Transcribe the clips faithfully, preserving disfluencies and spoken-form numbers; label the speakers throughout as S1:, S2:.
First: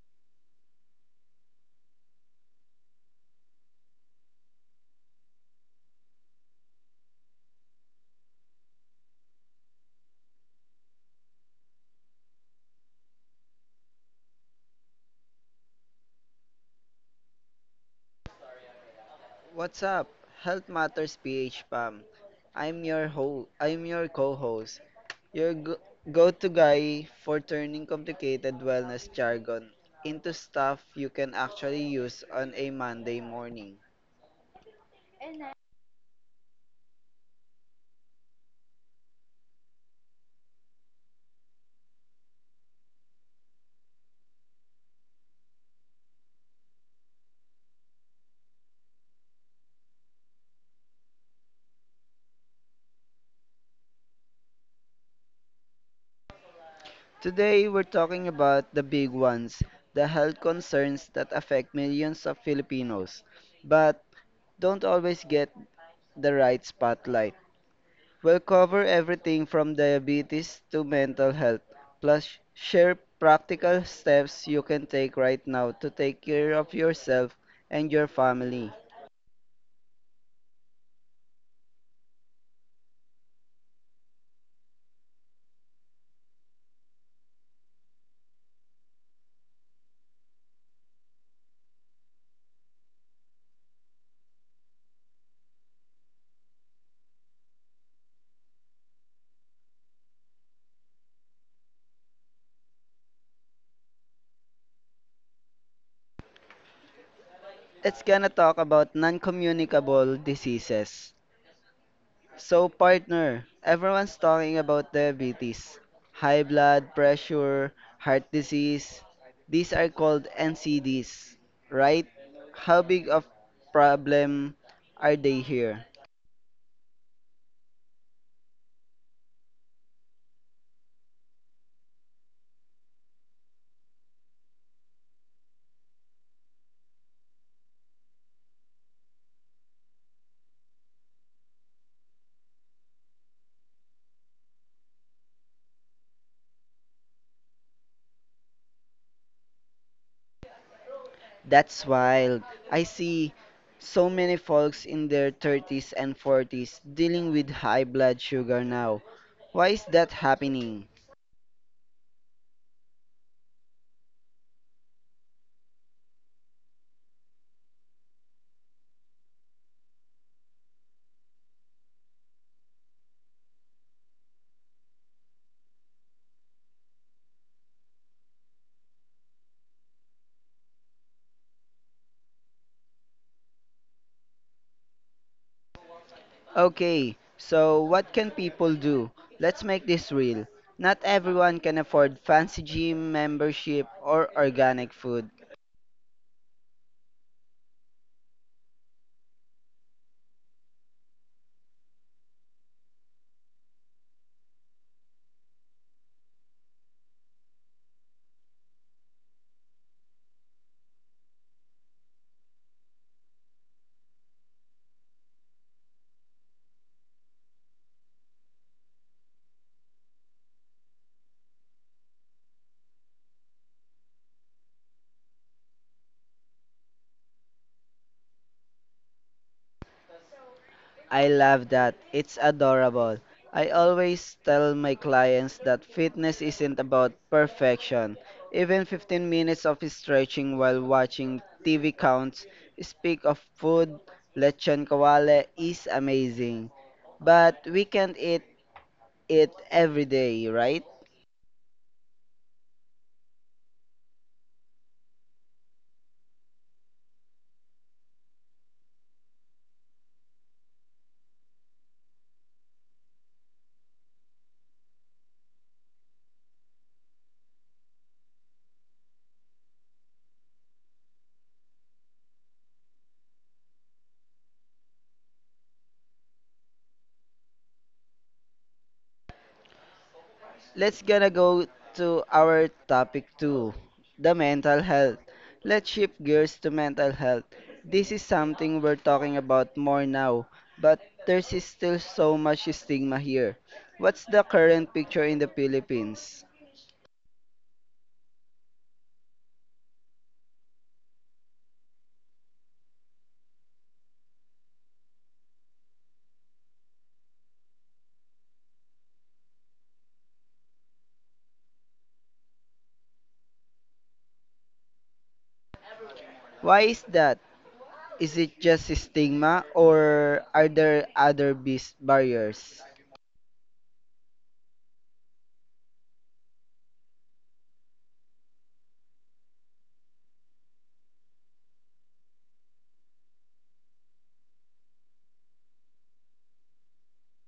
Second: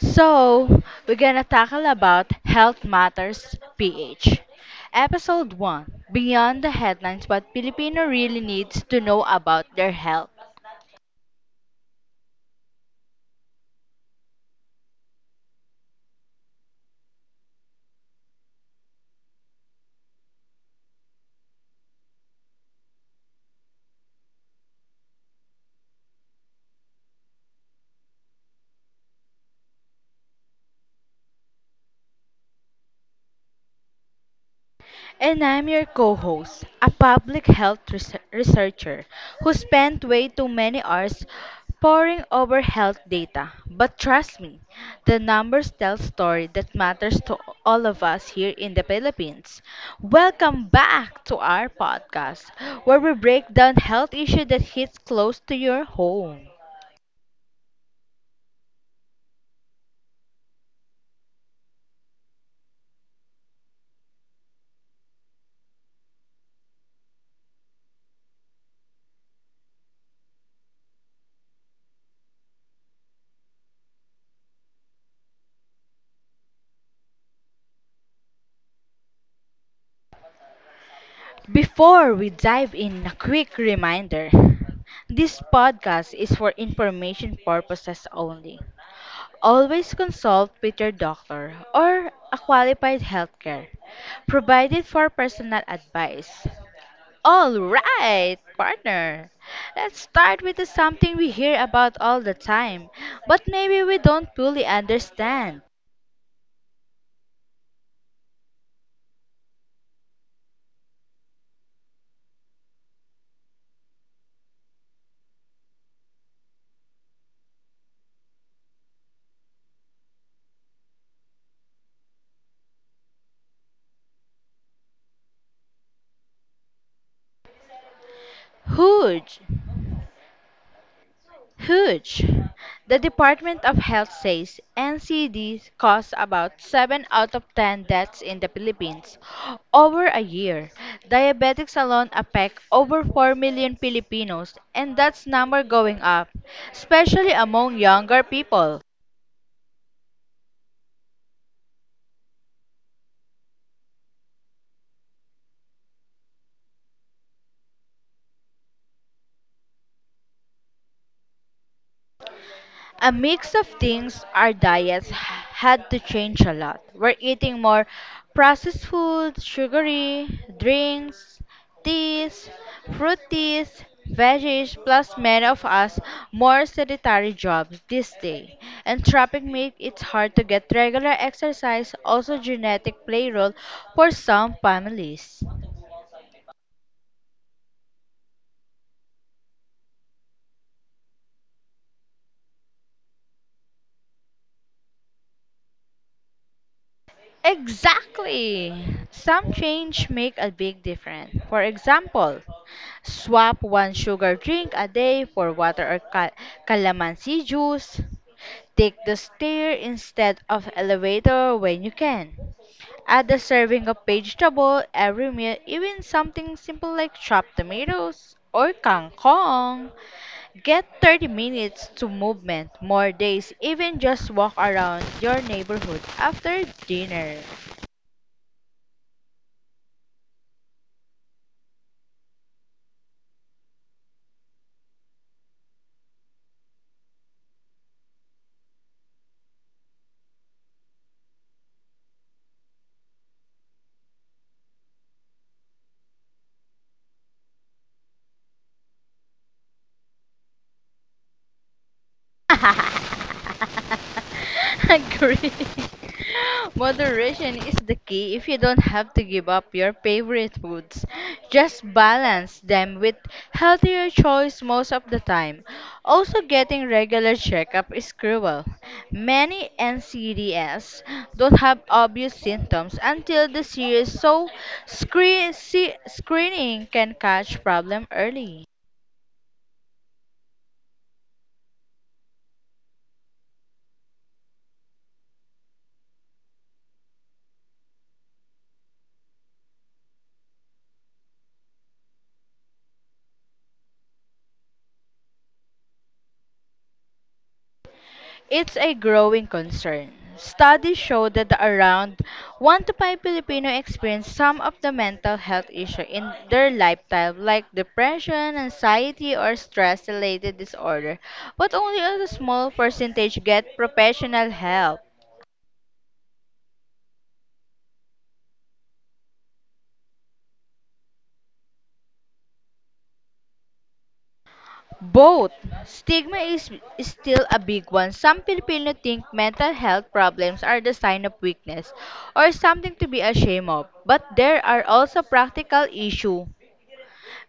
S1: So, we're gonna tackle about Health Matters P H. Episode one: Beyond the Headlines, What Filipino Really Needs to Know About Their Health.
S2: What's up? Health Matters P H Pam. I'm your ho I'm your co-host. Your go- go-to guy for turning complicated wellness jargon into stuff you can actually use on a Monday morning.
S1: And I'm your co host, a public health reser- researcher who spent way too many hours poring over health data. But trust me, the numbers tell story that matters to all of us here in the Philippines. Welcome back to our podcast, where we break down health issues that hits close to your home.
S2: Today we're talking about the big ones, the health concerns that affect millions of Filipinos, but don't always get the right spotlight. We'll cover everything from diabetes to mental health, plus share practical steps you can take right now to take care of yourself and your family.
S1: Before we dive in, a quick reminder. This podcast is for information purposes only. Always consult with your doctor or a qualified healthcare provided for personal advice. All right, partner. Let's start with the something we hear about all the time, but maybe we don't fully understand.
S2: It's gonna talk about non-communicable diseases. So, partner, everyone's talking about diabetes, high blood pressure, heart disease. These are called N C Ds, right? How big of problem are they here?
S1: Huge. Huge. The Department of Health says N C D caused about seven out of ten deaths in the Philippines over a year. Diabetics alone affect over four million Filipinos, and that's number going up, especially among younger people.
S2: That's wild. I see so many folks in their thirties and forties dealing with high blood sugar now. Why is that happening?
S1: A mix of things. Our diets had to change a lot. We're eating more processed food, sugary drinks, teas, fruit teas, veggies, plus many of us more sedentary jobs this day. And traffic make it hard to get regular exercise. Also, genetic play role for some families.
S2: Okay, so what can people do? Let's make this real. Not everyone can afford fancy gym membership or organic food.
S1: Exactly. Some change make a big difference. For example, swap one sugar drink a day for water or ca- calamansi juice. Take the stair instead of elevator when you can. Add a serving of vegetable every meal, even something simple like chopped tomatoes or kangkong. Get thirty minutes to movement more days, even just walk around your neighborhood after dinner.
S2: I love that. It's adorable. I always tell my clients that fitness isn't about perfection. Even fifteen minutes of stretching while watching T V counts. Speak of food, lechon kawale is amazing. But we can't eat it every day, right?
S1: Agree. Moderation is the key if you don't have to give up your favorite foods. Just balance them with healthier choice most of the time. Also getting regular checkup is cruel. Many N C Ds don't have obvious symptoms until the serious, so screen, see, screening can catch problem early.
S2: Let's gonna go to our topic two, the mental health. Let's shift gears to mental health. This is something we're talking about more now, but there's is still so much stigma here. What's the current picture in the Philippines?
S1: It's a growing concern. Studies show that around one to five Filipino experience some of the mental health issues in their lifetime like depression, anxiety, or stress-related disorder, but only a small percentage get professional help.
S2: Why is that? Is it just stigma or are there other bis- barriers?
S1: Both. Stigma is, is still a big one. Some Filipino think mental health problems are the sign of weakness or something to be ashamed of. But there are also practical issues.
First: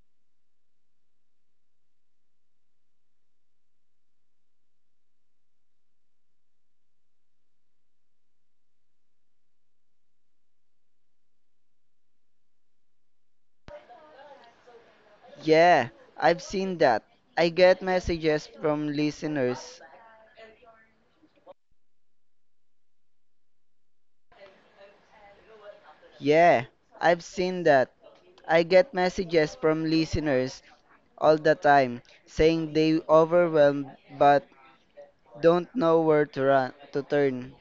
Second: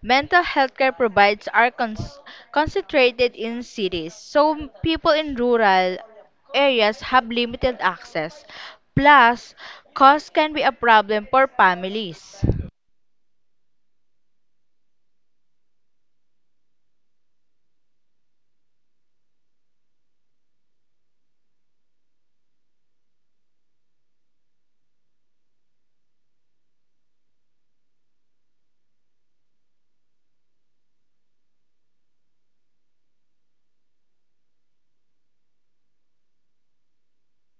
S1: Mental health care provides are cons- concentrated in cities, so people in rural areas have limited access. Plus, cost can be a problem for families.
S2: Yeah, I've seen that. I get messages from listeners Yeah, I've seen that. I get messages from listeners all the time saying they overwhelmed but don't know where to run to turn.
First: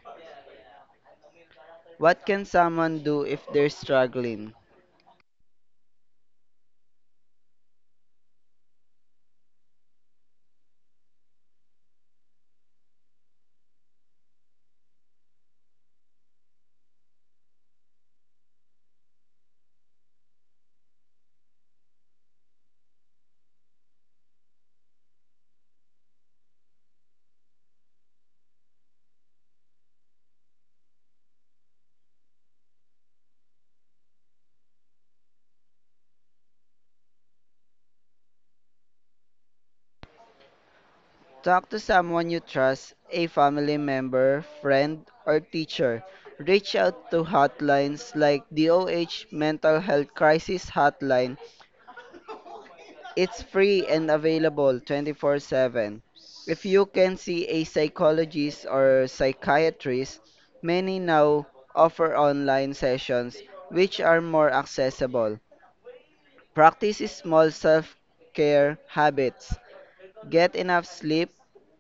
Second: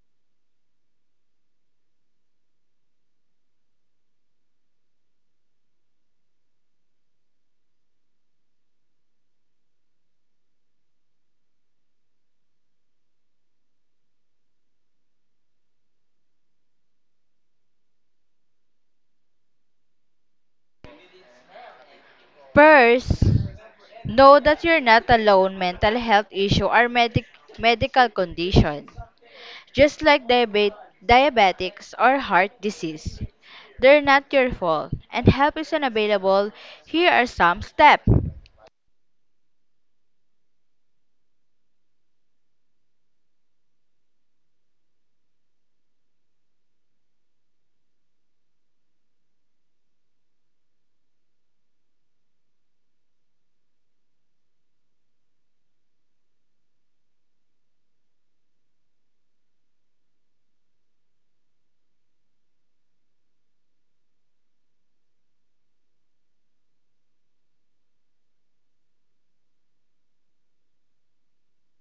S2: What can someone do if they're struggling?
S1: First, know that you're not alone. Mental health issue are medic- medical condition, just like diabet- diabetics or heart disease. They're not your fault, and help is unavailable. Here are some steps.
S2: Talk to someone you trust, a family member, friend, or teacher. Reach out to hotlines like the OH Mental Health Crisis Hotline. It's free and available twenty four seven. If you can see a psychologist or psychiatrist, many now offer online sessions which are more accessible. Practice small self-care habits. Get enough sleep,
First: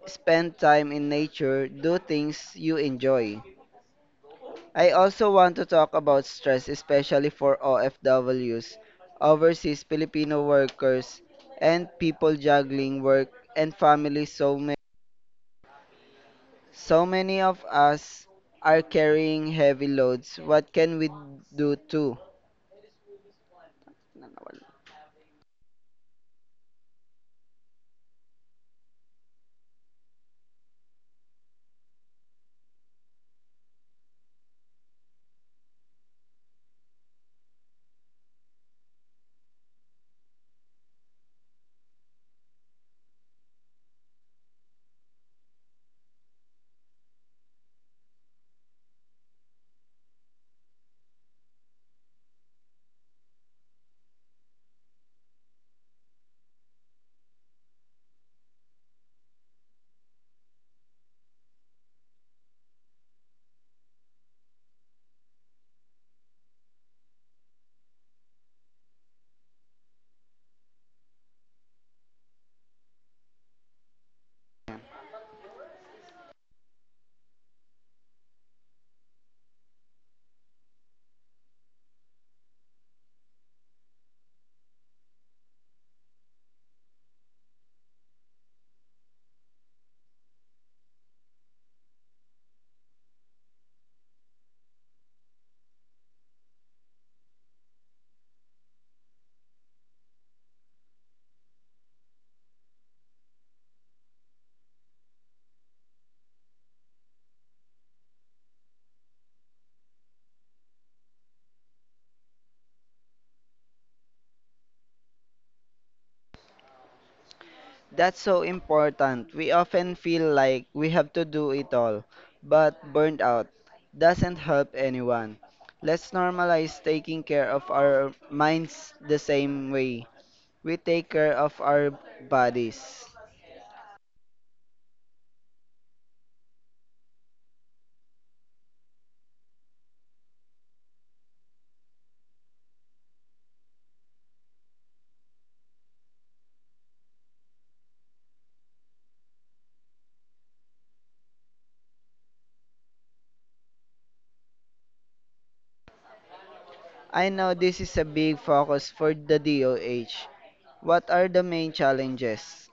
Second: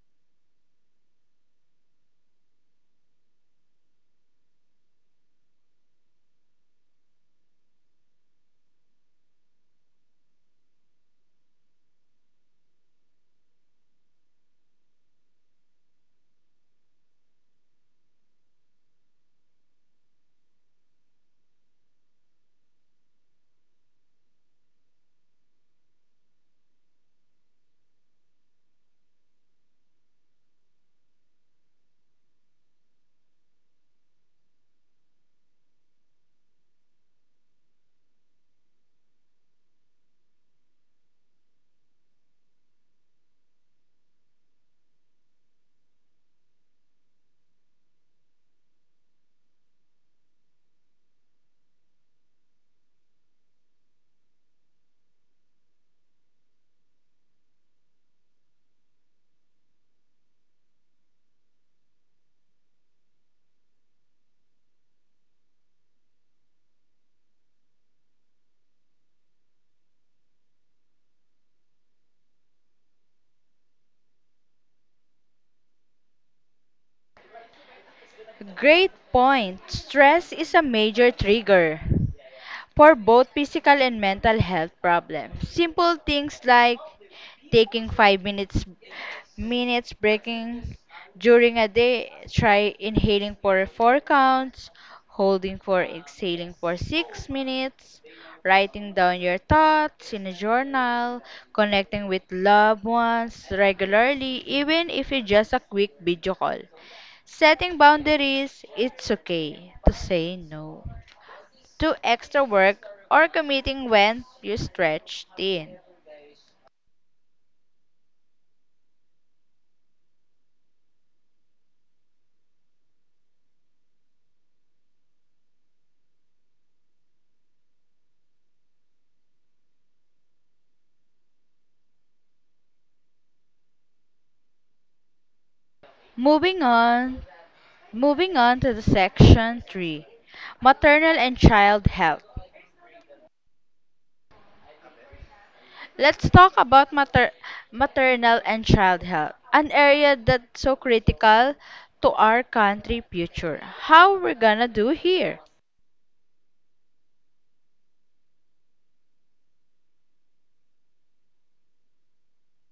S2: spend time in nature, do things you enjoy. I also want to talk about stress, especially for O F Ws, overseas Filipino workers, and people juggling work and family. So many, so many of us are carrying heavy loads. What can we do too?
S1: Great point. Stress is a major trigger for both physical and mental health problems. Simple things like taking five minutes minutes breaking during a day, try inhaling for four counts, holding for exhaling for six minutes, writing down your thoughts in a journal, connecting with loved ones regularly even if it's just a quick video call. Setting boundaries, it's okay to say no to extra work or committing when you're stretched thin.
S2: That's so important. We often feel like we have to do it all, but burnt out doesn't help anyone. Let's normalize taking care of our minds the same way we take care of our bodies.
S1: Moving on, moving on to the section three, maternal and child health. Let's talk about mater- maternal and child health, an area that's so critical to our country future. How we're gonna do here?
S2: I know this is a big focus for the D O H. What are the main challenges?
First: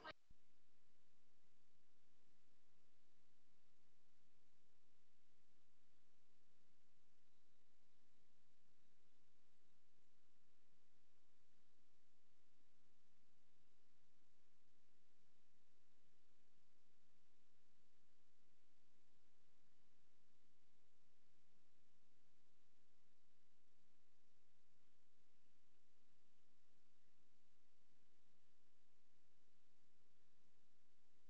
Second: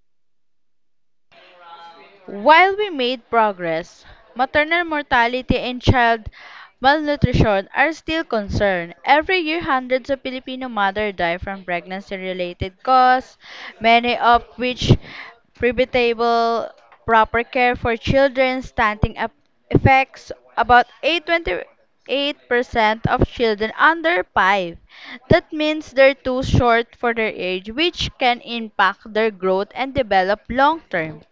S1: While we made progress, maternal mortality and child malnutrition are still concerned. Every year, hundreds of Filipino mothers die from pregnancy-related causes, many of which preventable proper care for children stunting ap- effects. About eight point two eight percent of children under five. That means they're too short for their age, which can impact their growth and develop long term.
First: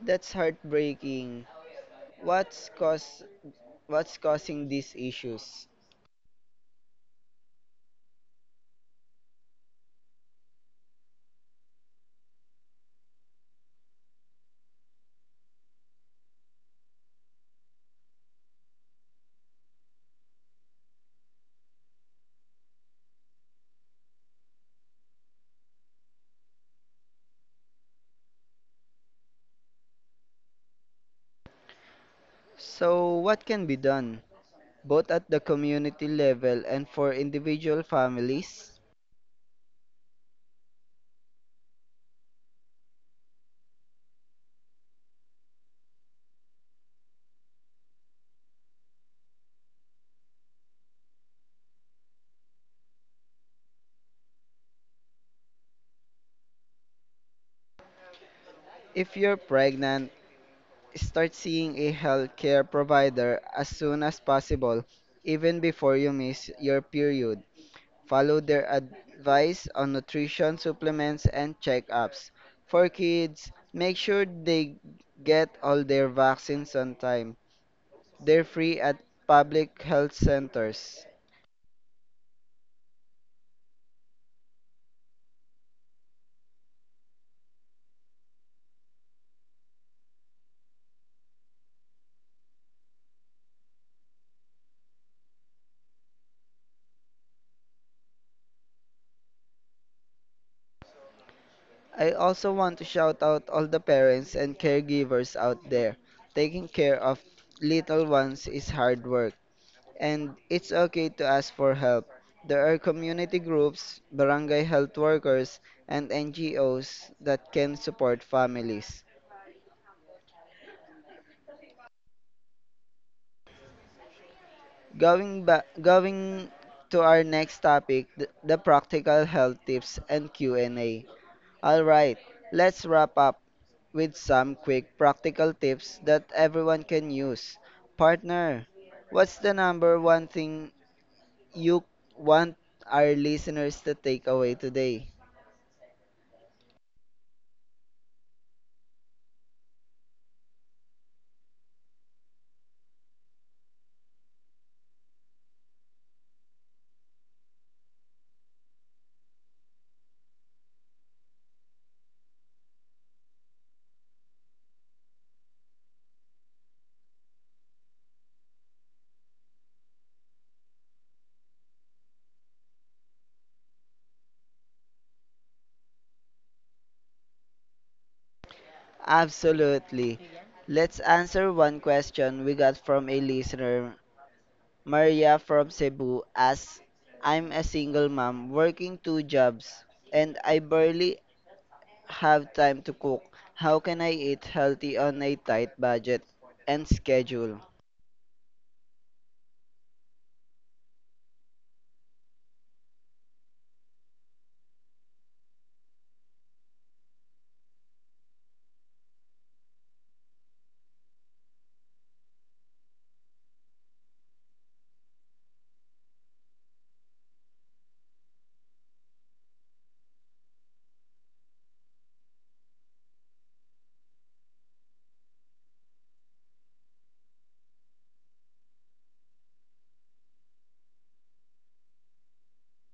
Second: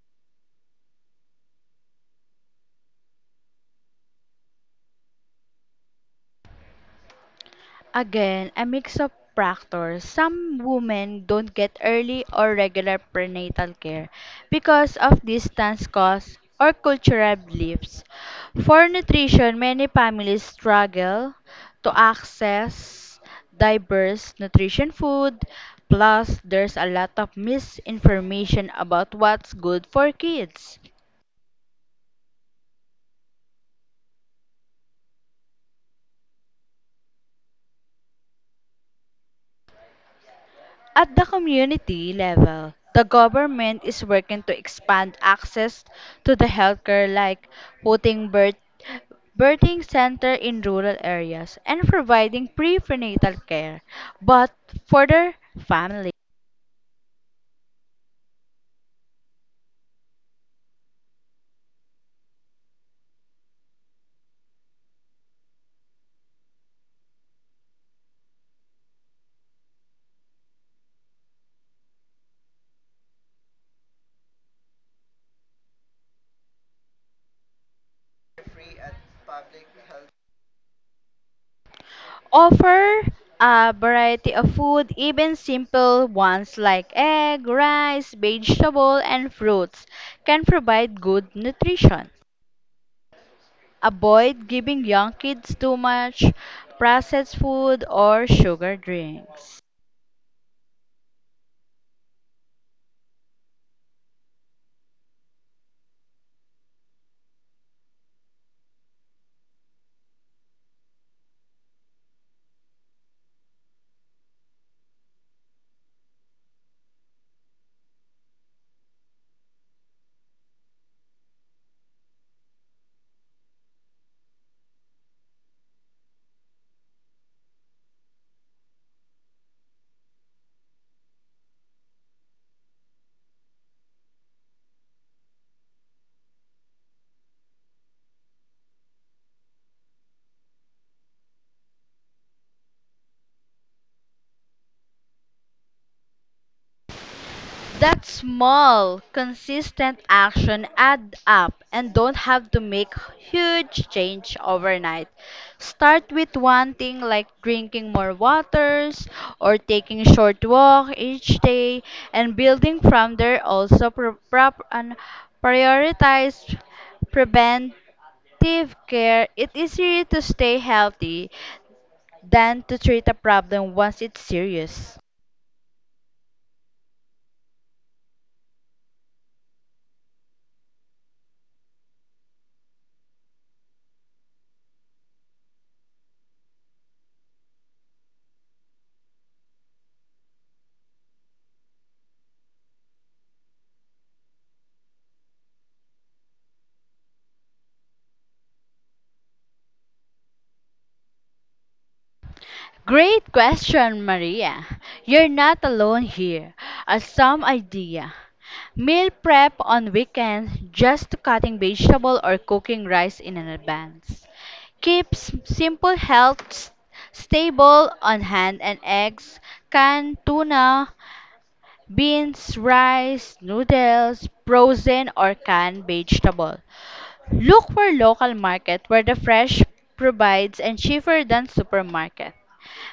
S2: That's heartbreaking. What's cause what's causing these issues?
S1: Again, a mix of factors. Some women don't get early or regular prenatal care because of distance costs or cultural beliefs. For nutrition, many families struggle to access diverse nutrition food. Plus, there's a lot of misinformation about what's good for kids.
S2: So what can be done both at the community level and for individual families?
S1: At the community level, the government is working to expand access to the healthcare, like putting birth birthing center in rural areas and providing prenatal care, but for their family,
S2: If you're pregnant, start seeing a healthcare provider as soon as possible, even before you miss your period. Follow their advice on nutrition supplements and checkups. For kids, make sure they get all their vaccines on time. They're free at public health centers.
S1: offer a variety of food, even simple ones like egg, rice, vegetable, and fruits, can provide good nutrition. Avoid giving young kids too much processed food or sugar drinks.
S2: I also want to shout out all the parents and caregivers out there. Taking care of little ones is hard work, and it's okay to ask for help. There are community groups, barangay health workers, and N G Os that can support families. Going back, going to our next topic, the, the practical health tips and Q and A. All right, let's wrap up with some quick practical tips that everyone can use. Partner, what's the number one thing you want our listeners to take away today?
S1: That small, consistent action add up, and don't have to make huge change overnight. Start with one thing like drinking more waters or taking short walk each day, and building from there. Also pro- prop and prioritize preventive care. It is easier to stay healthy than to treat a problem once it's serious?
S2: Absolutely. Let's answer one question we got from a listener. Maria from Cebu asks, I'm a single mom working two jobs and I barely have time to cook. How can I eat healthy on a tight budget and schedule?
S1: Great question, Maria. You're not alone here. As some idea. Meal prep on weekends, just to cutting vegetable or cooking rice in advance. Keeps simple health s- stable on hand, and eggs, canned tuna, beans, rice, noodles, frozen or canned vegetable. Look for local market where the fresh provides and cheaper than supermarket.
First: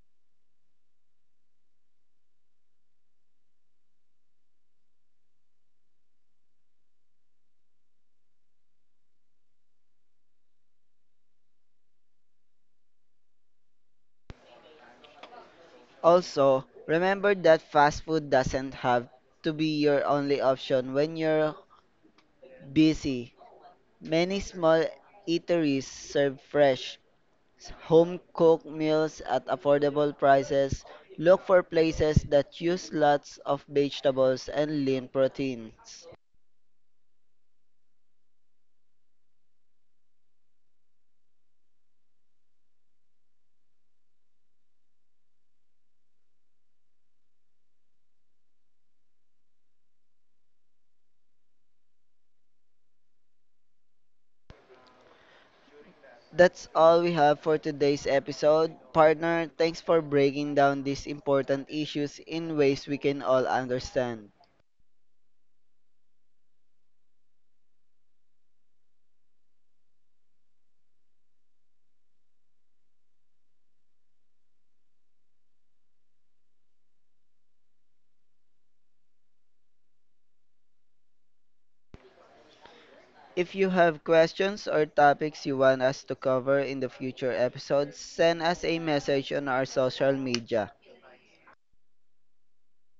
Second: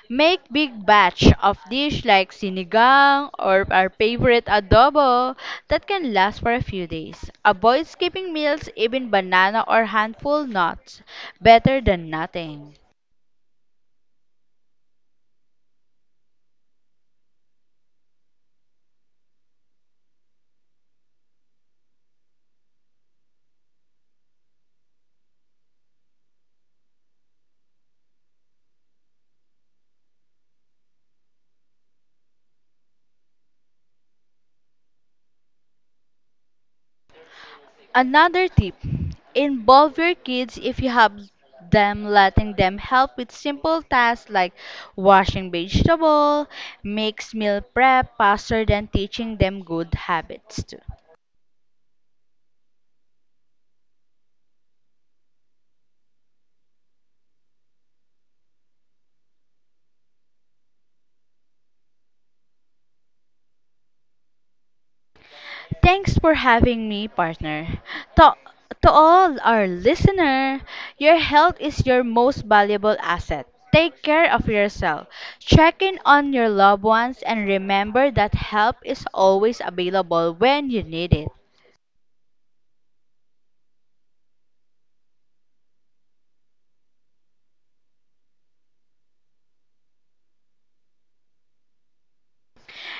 S1: Make big batch of dish like sinigang or our favorite adobo that can last for a few days. Avoid skipping meals, even banana or handful nuts. Better than nothing.
S2: Also, remember that fast food doesn't have to be your only option when you're busy. Many small eateries serve fresh, home cooked meals at affordable prices, look for places that use lots of vegetables and lean proteins.
S1: Another tip, involve your kids if you have them, letting them help with simple tasks like washing vegetable makes meal prep faster than teaching them good habits too.
S2: That's all we have for today's episode. Partner, thanks for breaking down these important issues in ways we can all understand.
S1: Thanks for having me, partner. To, to all our listener, your health is your most valuable asset. Take care of yourself. Check in on your loved ones and remember that help is always available when you need it.
S2: If you have questions or topics you want us to cover in the future episodes, send us a message on our social media.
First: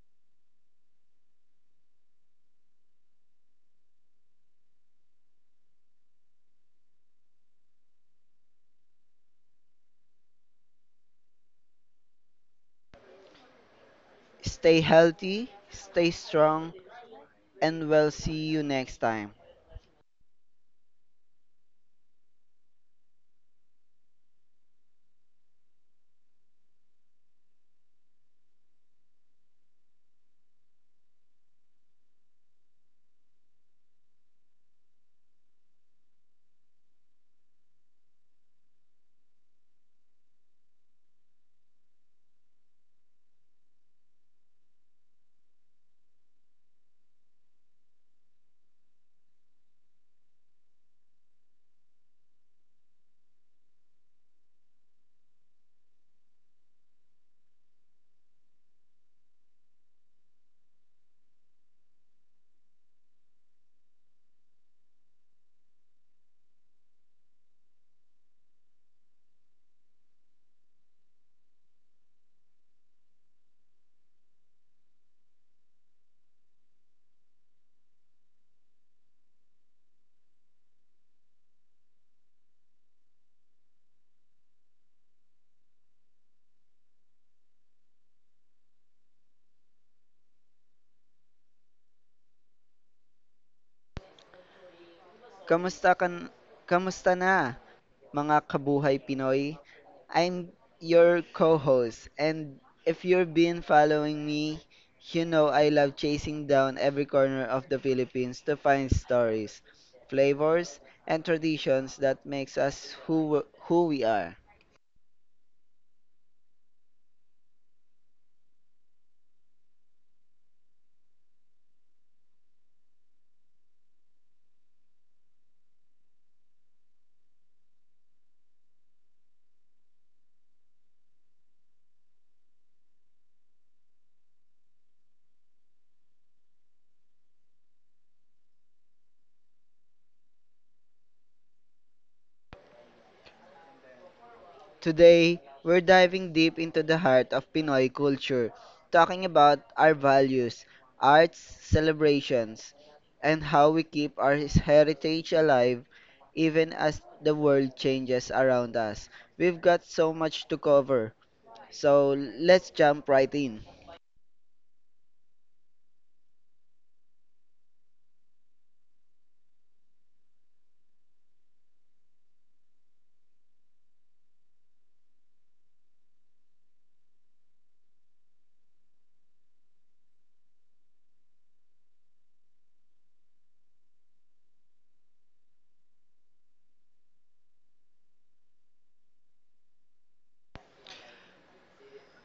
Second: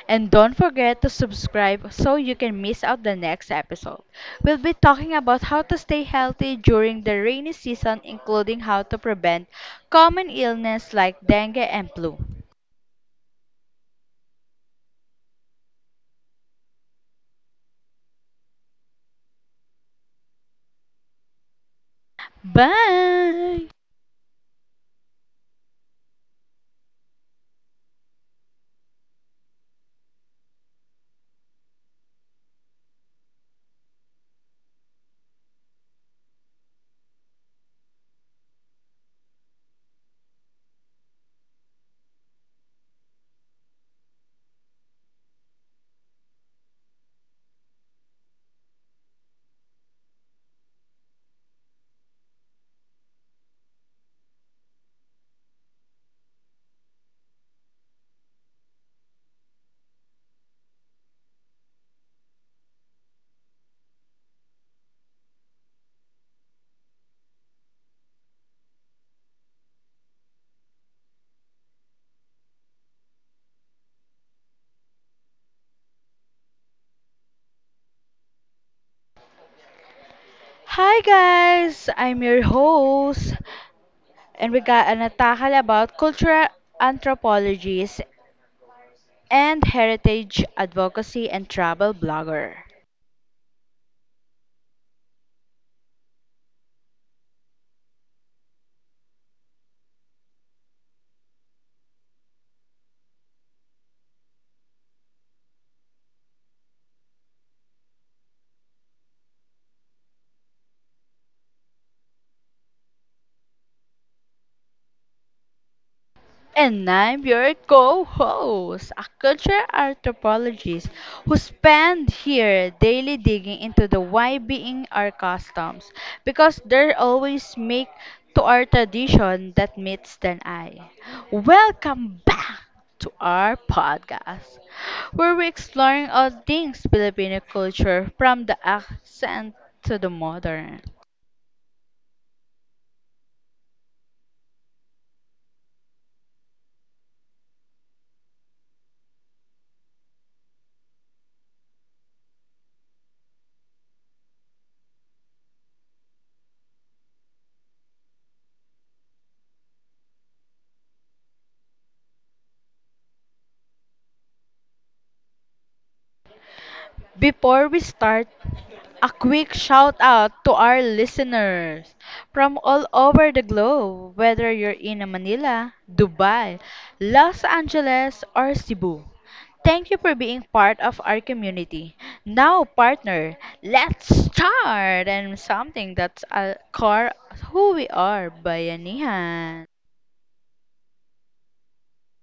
S1: And don't forget to subscribe so you can miss out the next episode. We'll be talking about how to stay healthy during the rainy season, including how to prevent common illness like dengue and flu.
S2: Stay healthy, stay strong, and we'll see you next time.
S1: Bye! Hi guys, I'm your host, and we got an atakal about cultural anthropologies and heritage advocacy and travel blogger.
S2: Kamusta kan kamusta na mga kabuhay Pinoy? I'm your co-host, and if you've been following me, you know I love chasing down every corner of the Philippines to find stories, flavors, and traditions that makes us who who we are.
S1: And I'm your co host, a culture anthropologist who spend here daily digging into the why being our customs because they're always make to our tradition that meets the eye. Welcome back to our podcast, where we're exploring all things Filipino culture from the accent to the modern.
S2: Today, we're diving deep into the heart of Pinoy culture, talking about our values, arts, celebrations, and how we keep our heritage alive even as the world changes around us. We've got so much to cover, so let's jump right in.
S1: Before we start, a quick shout out to our listeners from all over the globe, whether you're in Manila, Dubai, Los Angeles, or Cebu. Thank you for being part of our community. Now, partner, let's start and something that's a core who we are, Bayanihan.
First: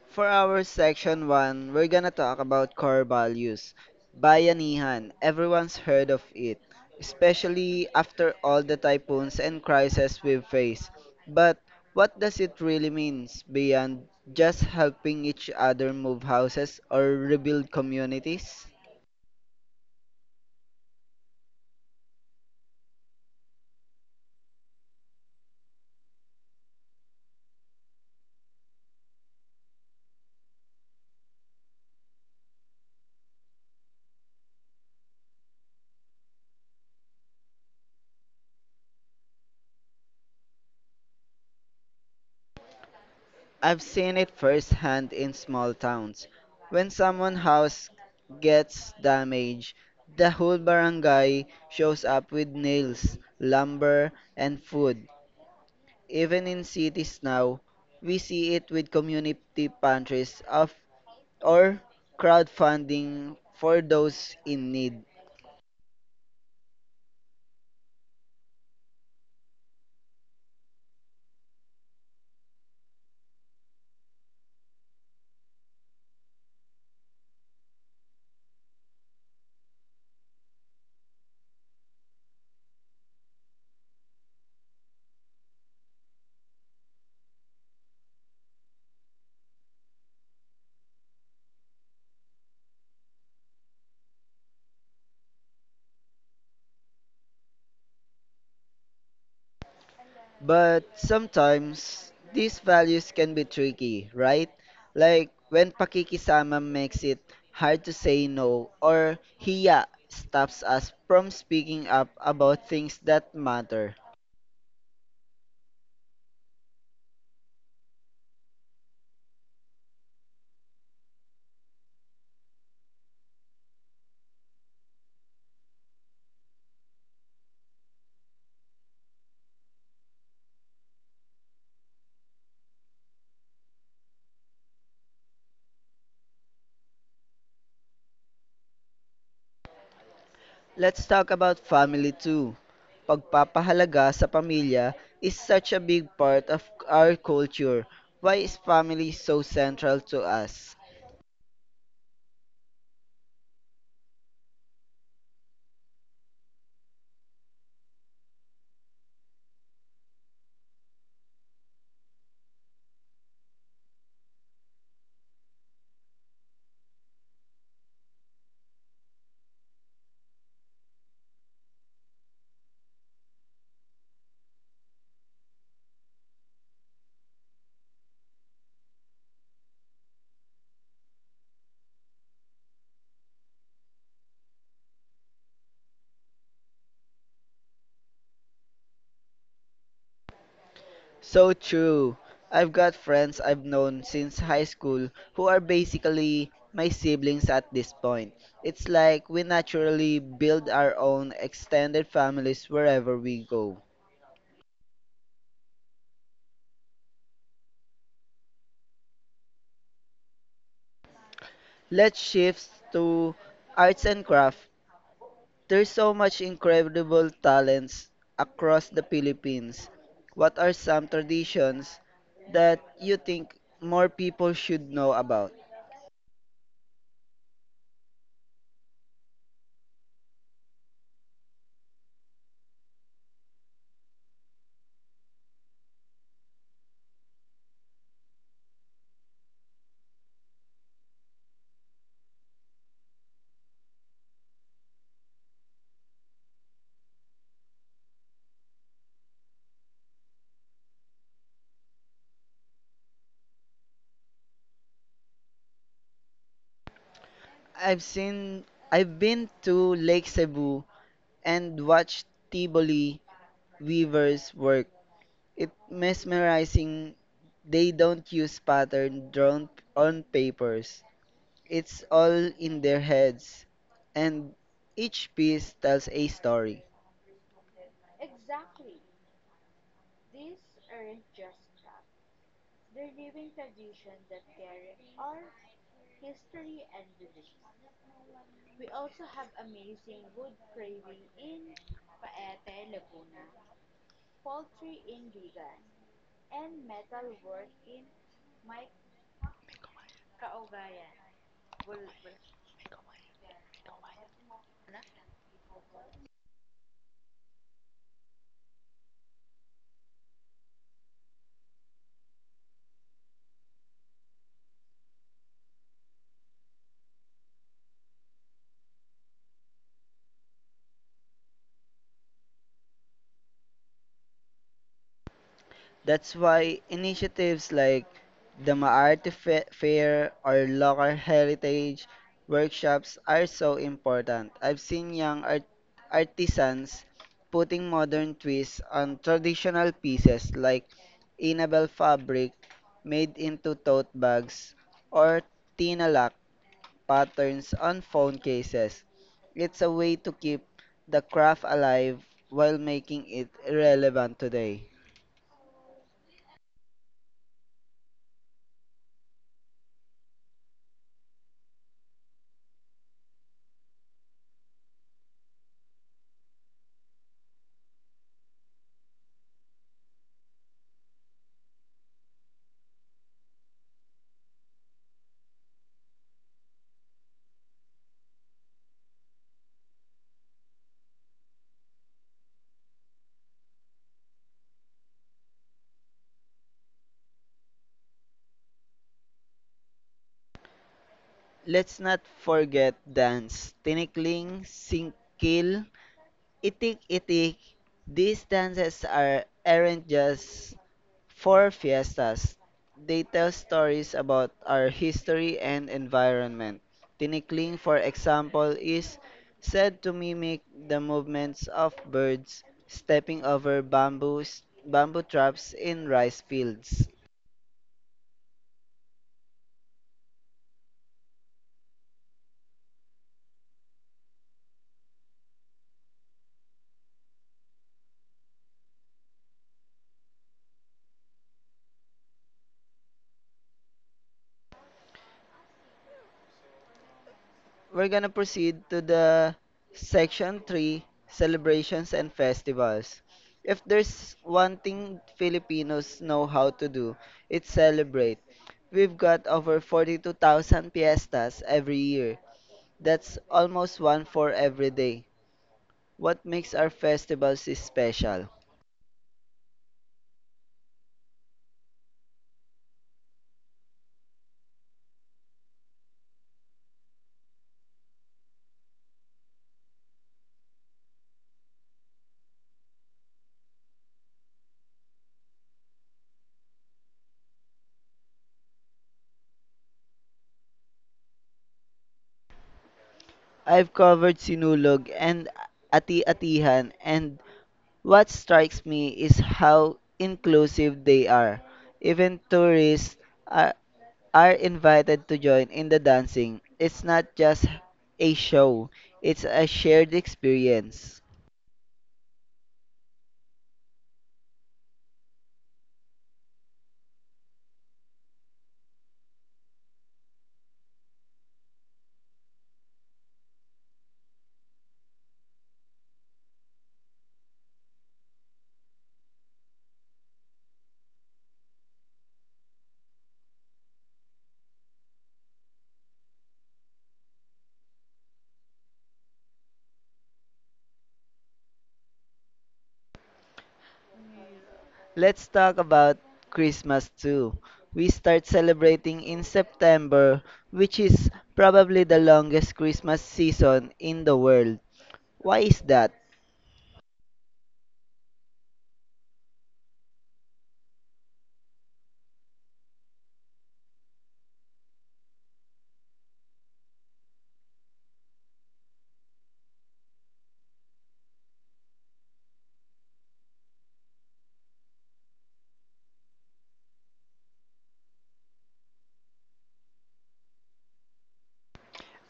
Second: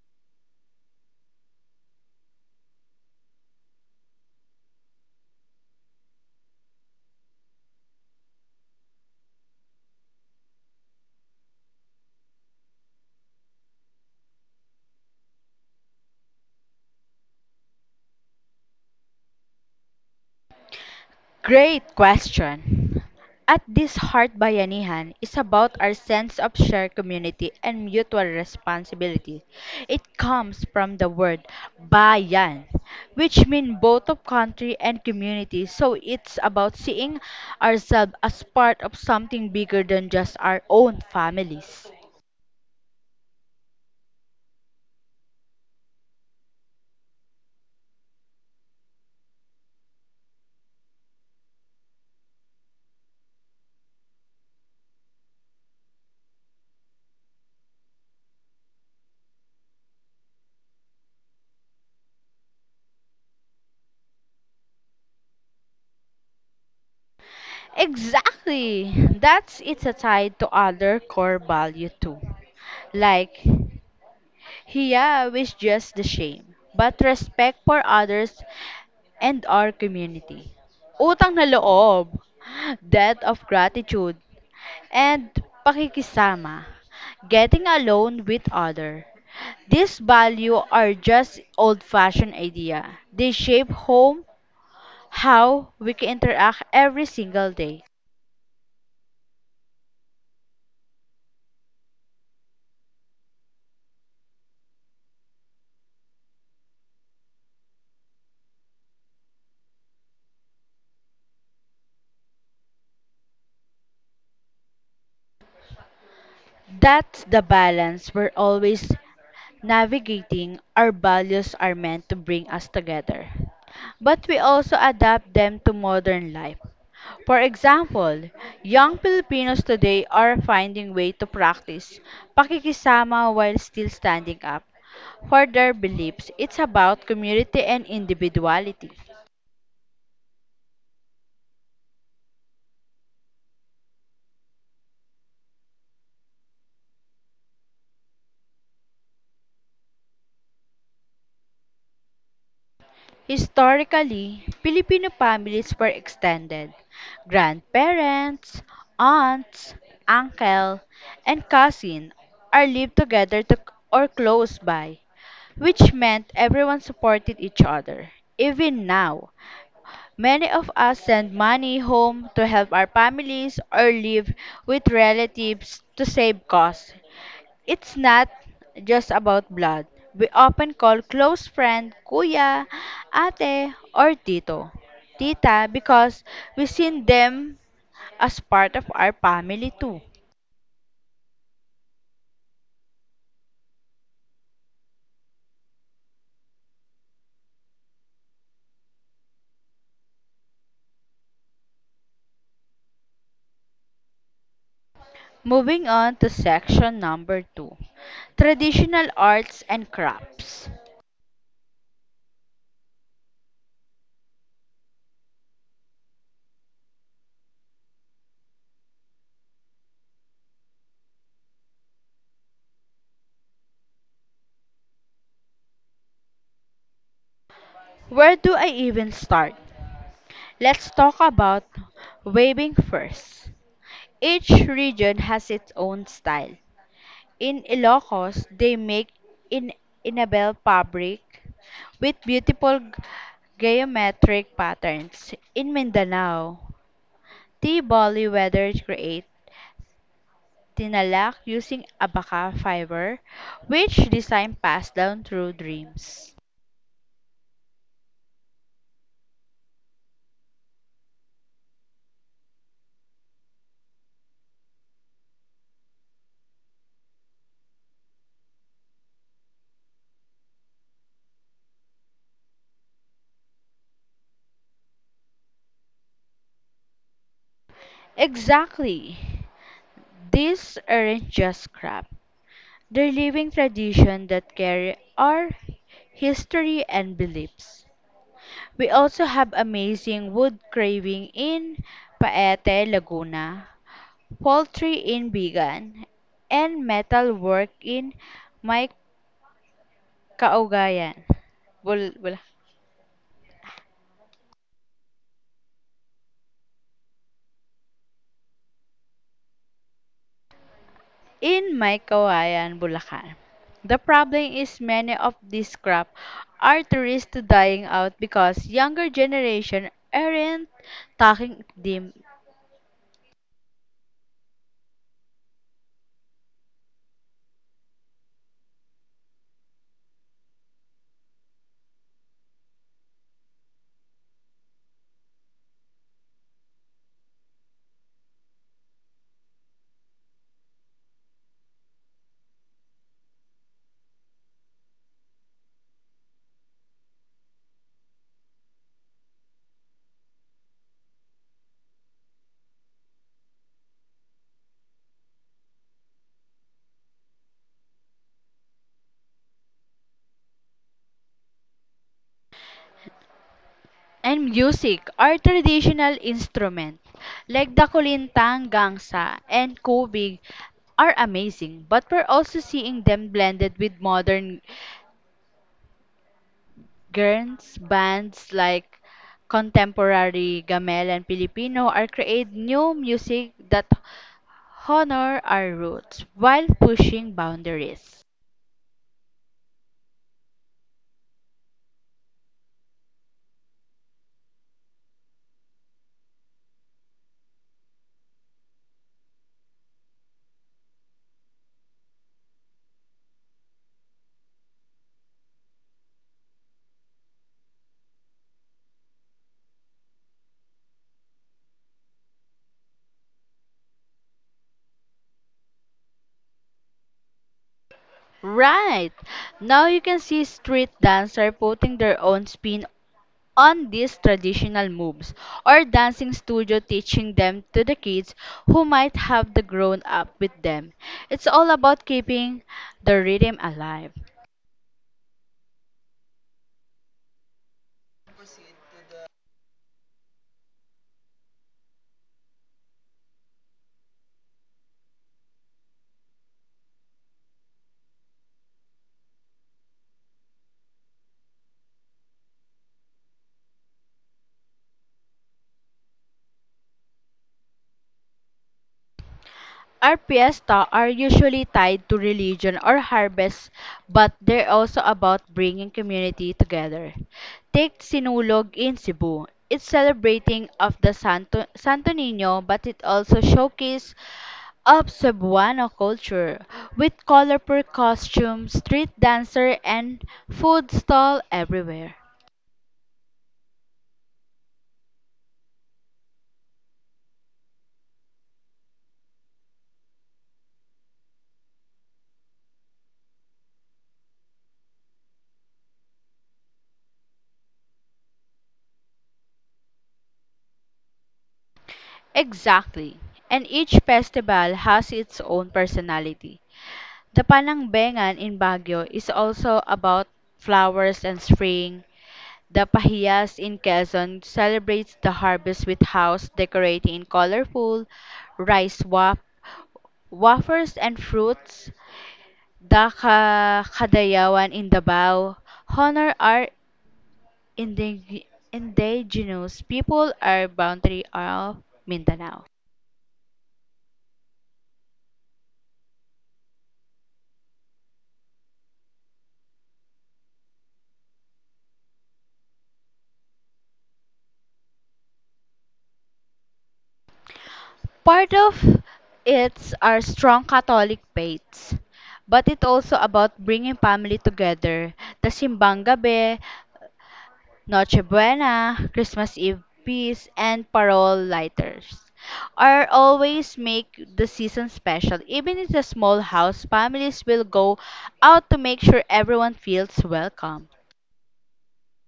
S2: For our section one, we're gonna talk about core values. Bayanihan, everyone's heard of it, especially after all the typhoons and crises we've faced. But what does it really mean beyond just helping each other move houses or rebuild communities?
S1: Great question. At this heart, bayanihan is about our sense of shared community and mutual responsibility. It comes from the word bayan, which means both of country and community. So it's about seeing ourselves as part of something bigger than just our own families.
S2: I've seen it firsthand in small towns. When someone's house gets damaged, the whole barangay shows up with nails, lumber, and food. Even in cities now, we see it with community pantries of, or crowdfunding for those in need.
S1: Exactly. That's it's a tie to other core value too. Like Hiya, with just the shame, but respect for others and our community. Utang na loob, debt of gratitude, and pakikisama, getting alone with other. These value are just old-fashioned idea. They shape home, how we can interact every single day.
S2: But sometimes these values can be tricky, right? Like when pakikisama makes it hard to say no or hiya stops us from speaking up about things that matter.
S1: That's the balance we're always navigating. Our values are meant to bring us together, but we also adapt them to modern life. For example, young Filipinos today are finding way to practice pakikisama while still standing up for their beliefs. It's about community and individuality.
S2: Let's talk about family too. Pagpapahalaga sa pamilya is such a big part of our culture. Why is family so central to us?
S1: Historically, Filipino families were extended. Grandparents, aunts, uncle, and cousin are lived together to, or close by, which meant everyone supported each other. Even now, many of us send money home to help our families or live with relatives to save costs. It's not just about blood. We often call close friend kuya, ate, or tito, tita because we seen them as part of our family too.
S2: So true. I've got friends I've known since high school who are basically my siblings at this point. It's like we naturally build our own extended families wherever we go.
S1: Moving on to section number two, traditional arts and crafts.
S2: Let's shift to arts and craft. There's so much incredible talents across the Philippines. What are some traditions that you think more people should know about?
S1: Where do I even start? Let's talk about weaving first. Each region has its own style. In Ilocos, they make in inabel fabric with beautiful g- geometric patterns. In Mindanao, T-Boli weavers create tinalak using abaca fiber, which design passed down through dreams.
S2: I've seen I've been to Lake Cebu and watch Tivoli weavers work. It's mesmerizing. They don't use pattern drawn on papers. It's all in their heads, and each piece tells a story.
S1: Exactly. These aren't just crap. They're living tradition that carry our history and beliefs. We also have amazing wood carving in Paete, Laguna, poultry in Bigan, and metal work in May Kaugayan, Bul- Bula- in May Kaugayan, Bulacan. The problem is many of these crop are tourists dying out because younger generation aren't taking them,
S2: That's why initiatives like the Maarte Fe- Fair or local heritage workshops are so important. I've seen young art- artisans putting modern twists on traditional pieces like Inabel fabric made into tote bags or tinalak patterns on phone cases. It's a way to keep the craft alive while making it relevant today.
S1: and music are traditional instruments like the kulintang, gangsa, and kubig are amazing, but we're also seeing them blended with modern girls bands like contemporary gamel and Filipino are create new music that honor our roots while pushing boundaries.
S2: Let's not forget dance, tinikling, singkil, itik itik. These dances are aren't just for fiestas. They tell stories about our history and environment. Tinikling, for example, is said to mimic the movements of birds stepping over bamboo, bamboo traps in rice fields.
S1: Right. Now you can see street dancers putting their own spin on these traditional moves or dancing studio teaching them to the kids who might have the grown up with them. It's all about keeping the rhythm alive.
S2: We're gonna proceed to the section three celebrations and festivals. If there's one thing Filipinos know how to do, it's celebrate. We've got over forty-two thousand fiestas every year. That's almost one for every day. What makes our festivals special?
S1: Our fiesta are usually tied to religion or harvest, but they're also about bringing community together. Take Sinulog in Cebu. It's celebrating of the Santo, Santo Niño, but it also showcases of Cebuano culture with colorful costumes, street dancer, and food stall everywhere.
S2: I've covered Sinulog and Ati-Atihan, and what strikes me is how inclusive they are. Even tourists are, are invited to join in the dancing. It's not just a show, it's a shared experience.
S1: Exactly. And each festival has its own personality. The Panangbengan in Baguio is also about flowers and spring. The Pahiyas in Quezon celebrates the harvest with house decorating in colorful rice wap, wafers and fruits. The Ka- Kadayawan in Davao honor our indig- indigenous people are boundary of Mindanao.
S2: Let's talk about Christmas too. We start celebrating in September, which is probably the longest Christmas season in the world. Why is that?
S1: Part of it's our strong Catholic faiths, but it's also about bringing family together. The Simbang Gabi, Noche Buena, Christmas Eve Peace, and Parol Lighters are always make the season special. Even in the small house, families will go out to make sure everyone feels welcome.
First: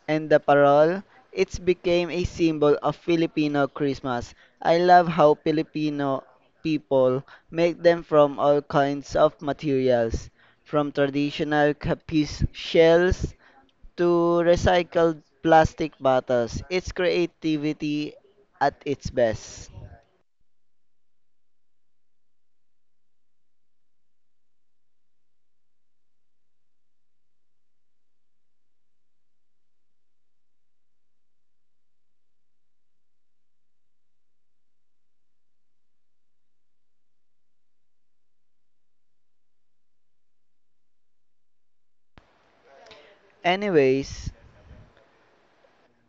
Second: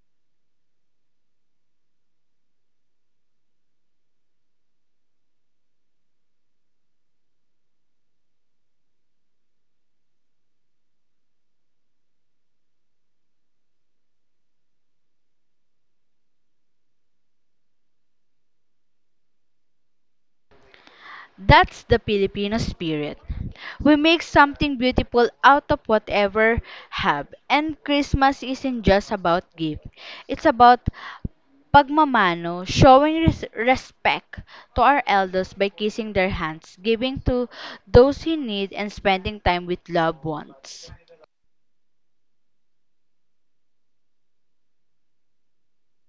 S2: And the parol, it's became a symbol of Filipino Christmas. I love how Filipino people make them from all kinds of materials, from traditional capiz shells to recycled plastic bottles. It's creativity at its best.
S1: That's the Filipino spirit. We make something beautiful out of whatever have. And Christmas isn't just about gift. It's about pagmamano, showing res- respect to our elders by kissing their hands, giving to those in need and spending time with loved ones.
S2: Anyways,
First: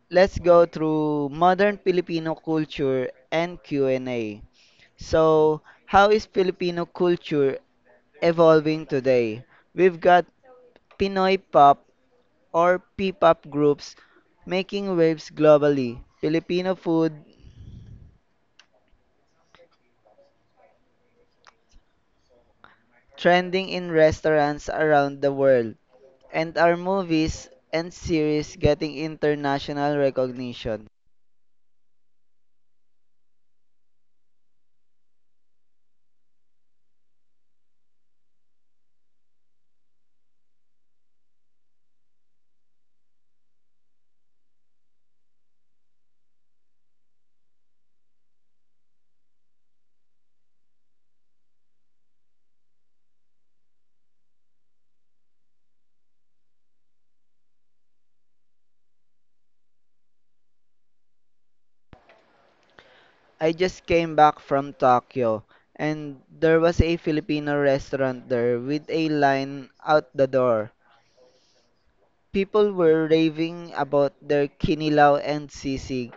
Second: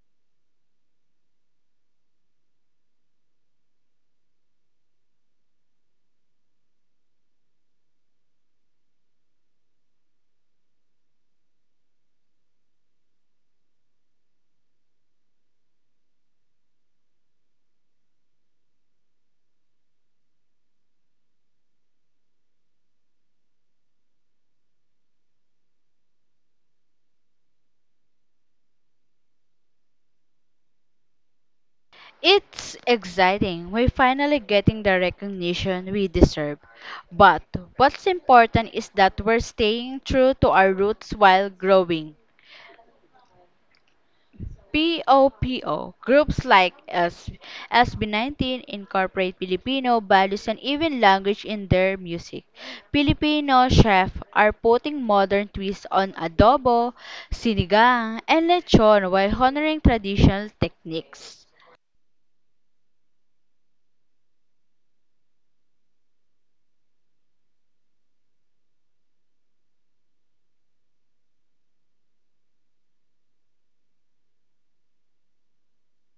S2: let's go through modern Filipino culture and Q and A. So, how is Filipino culture evolving today? We've got Pinoy pop or P-pop groups making waves globally, Filipino food trending in restaurants around the world, and our movies and series getting international recognition.
S1: It's exciting. We're finally getting the recognition we deserve. But what's important is that we're staying true to our roots while growing. POPO. Groups like S- SB19 incorporate Filipino values and even language in their music. Filipino chefs are putting modern twists on adobo, sinigang, and lechon while honoring traditional techniques.
S2: I just came back from Tokyo and there was a Filipino restaurant there with a line out the door. People were raving about their kinilaw and sisig.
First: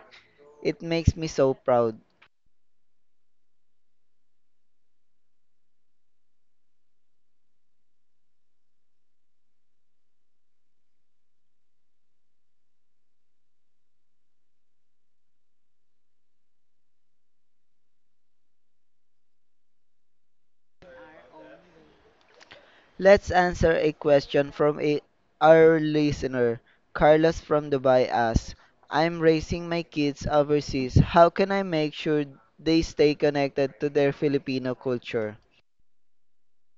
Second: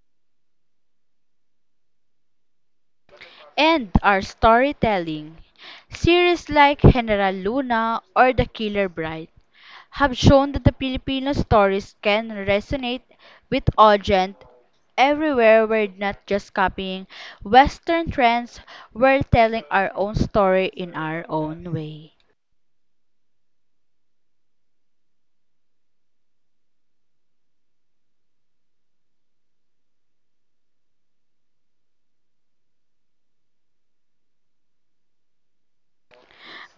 S2: It makes me so proud.
S1: And our storytelling. Series like General Luna or The Killer Bride have shown that the Filipino stories can resonate with audience everywhere. We're not just copying Western trends, we're telling our own story in our own way.
S2: Let's answer a question from a, our listener. Carlos from Dubai asks, I'm raising my kids overseas. How can I make sure they stay connected to their Filipino culture?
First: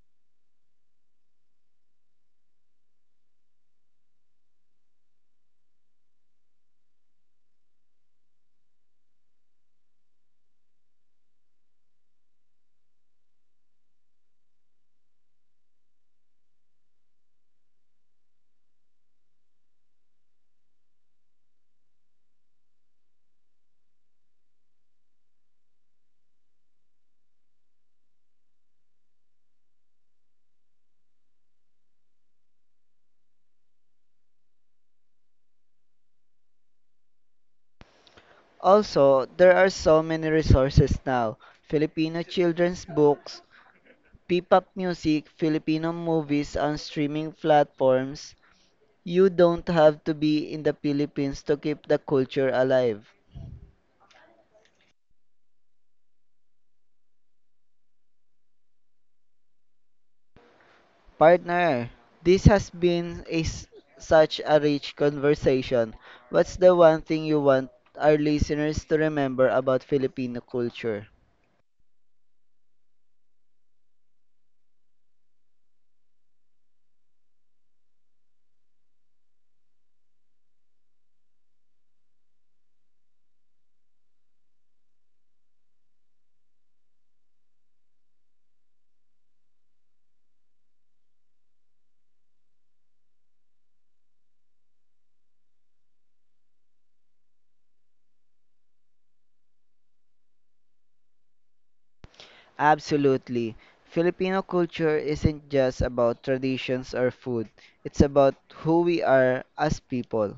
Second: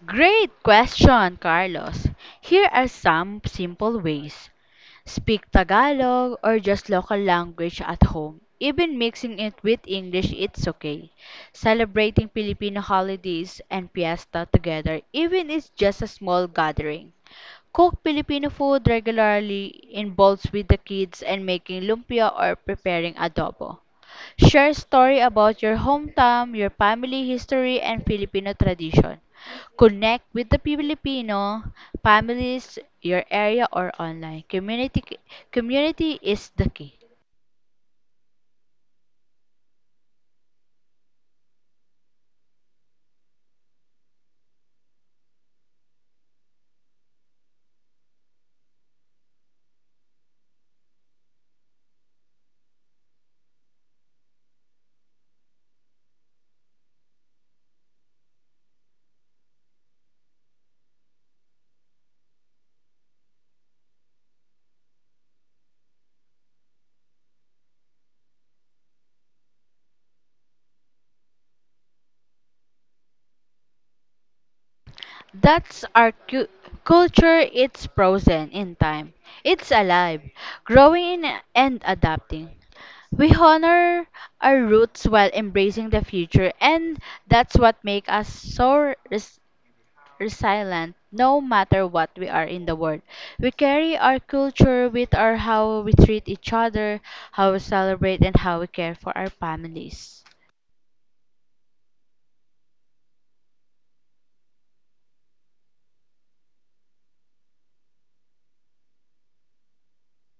S1: Great question, Carlos. Here are some simple ways. Speak Tagalog or just local language at home. Even mixing it with English, it's okay. Celebrating Filipino holidays and fiesta together, even if it's just a small gathering. Cook Filipino food regularly in bowls with the kids and making lumpia or preparing adobo. Share story about your hometown, your family history, and Filipino tradition. Connect with the Filipino families, your area, or online. Community, community is the key.
S2: Also, there are so many resources now, Filipino children's books, P-pop music, Filipino movies on streaming platforms. You don't have to be in the Philippines to keep the culture alive. Partner, this has been a, s- such a rich conversation. What's the one thing you want our listeners to remember about Filipino culture?
S1: That's our cu- culture. It's frozen in time. It's alive, growing in- and adapting. We honor our roots while embracing the future, and that's what makes us so res- resilient no matter what we are in the world. We carry our culture with our how we treat each other, how we celebrate, and how we care for our families.
S2: Absolutely. Filipino culture isn't just about traditions or food, it's about who we are as people.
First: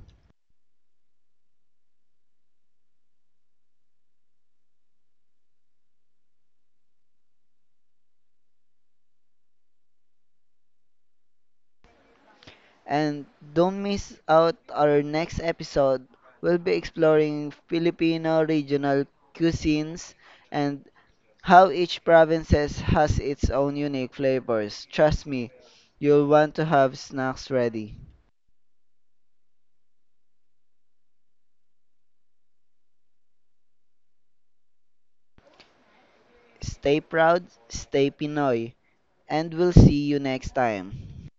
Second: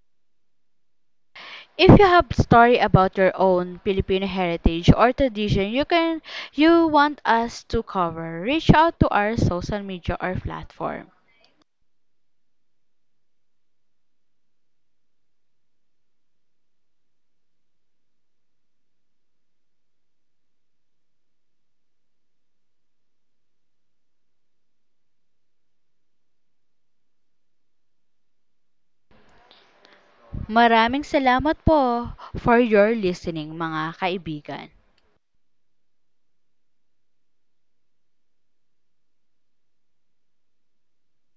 S1: If you have story about your own Filipino heritage or tradition you can you want us to cover, reach out to our social media or platform.
S2: And don't miss out our next episode. We'll be exploring Filipino regional cuisines and how each provinces has its own unique flavors. Trust me, you'll want to have snacks ready.
S1: Maraming salamat po for your listening mga kaibigan.
S2: Stay proud, stay Pinoy, and we'll see you next time.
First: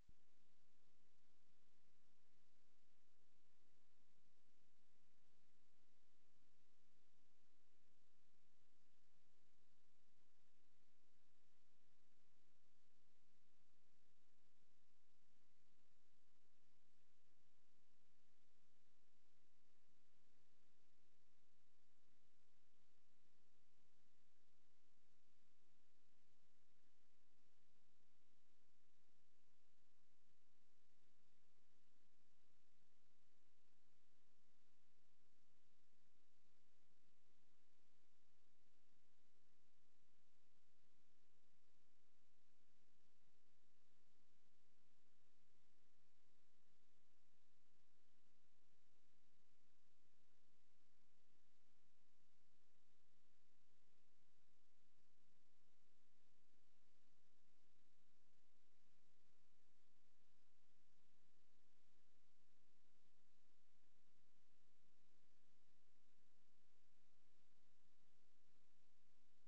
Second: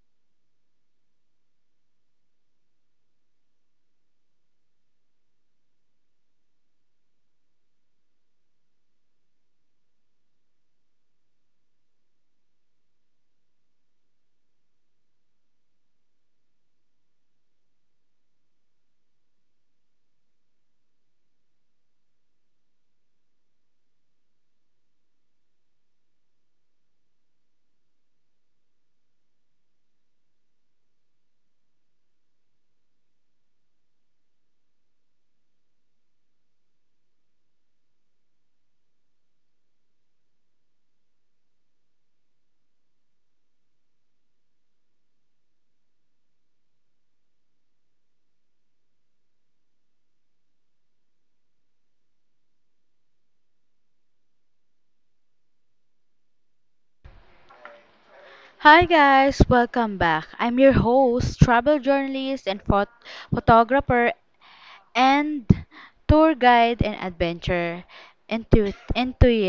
S1: Hi guys, welcome back. I'm your host, travel journalist and phot- photographer and tour guide and adventure enthusiast.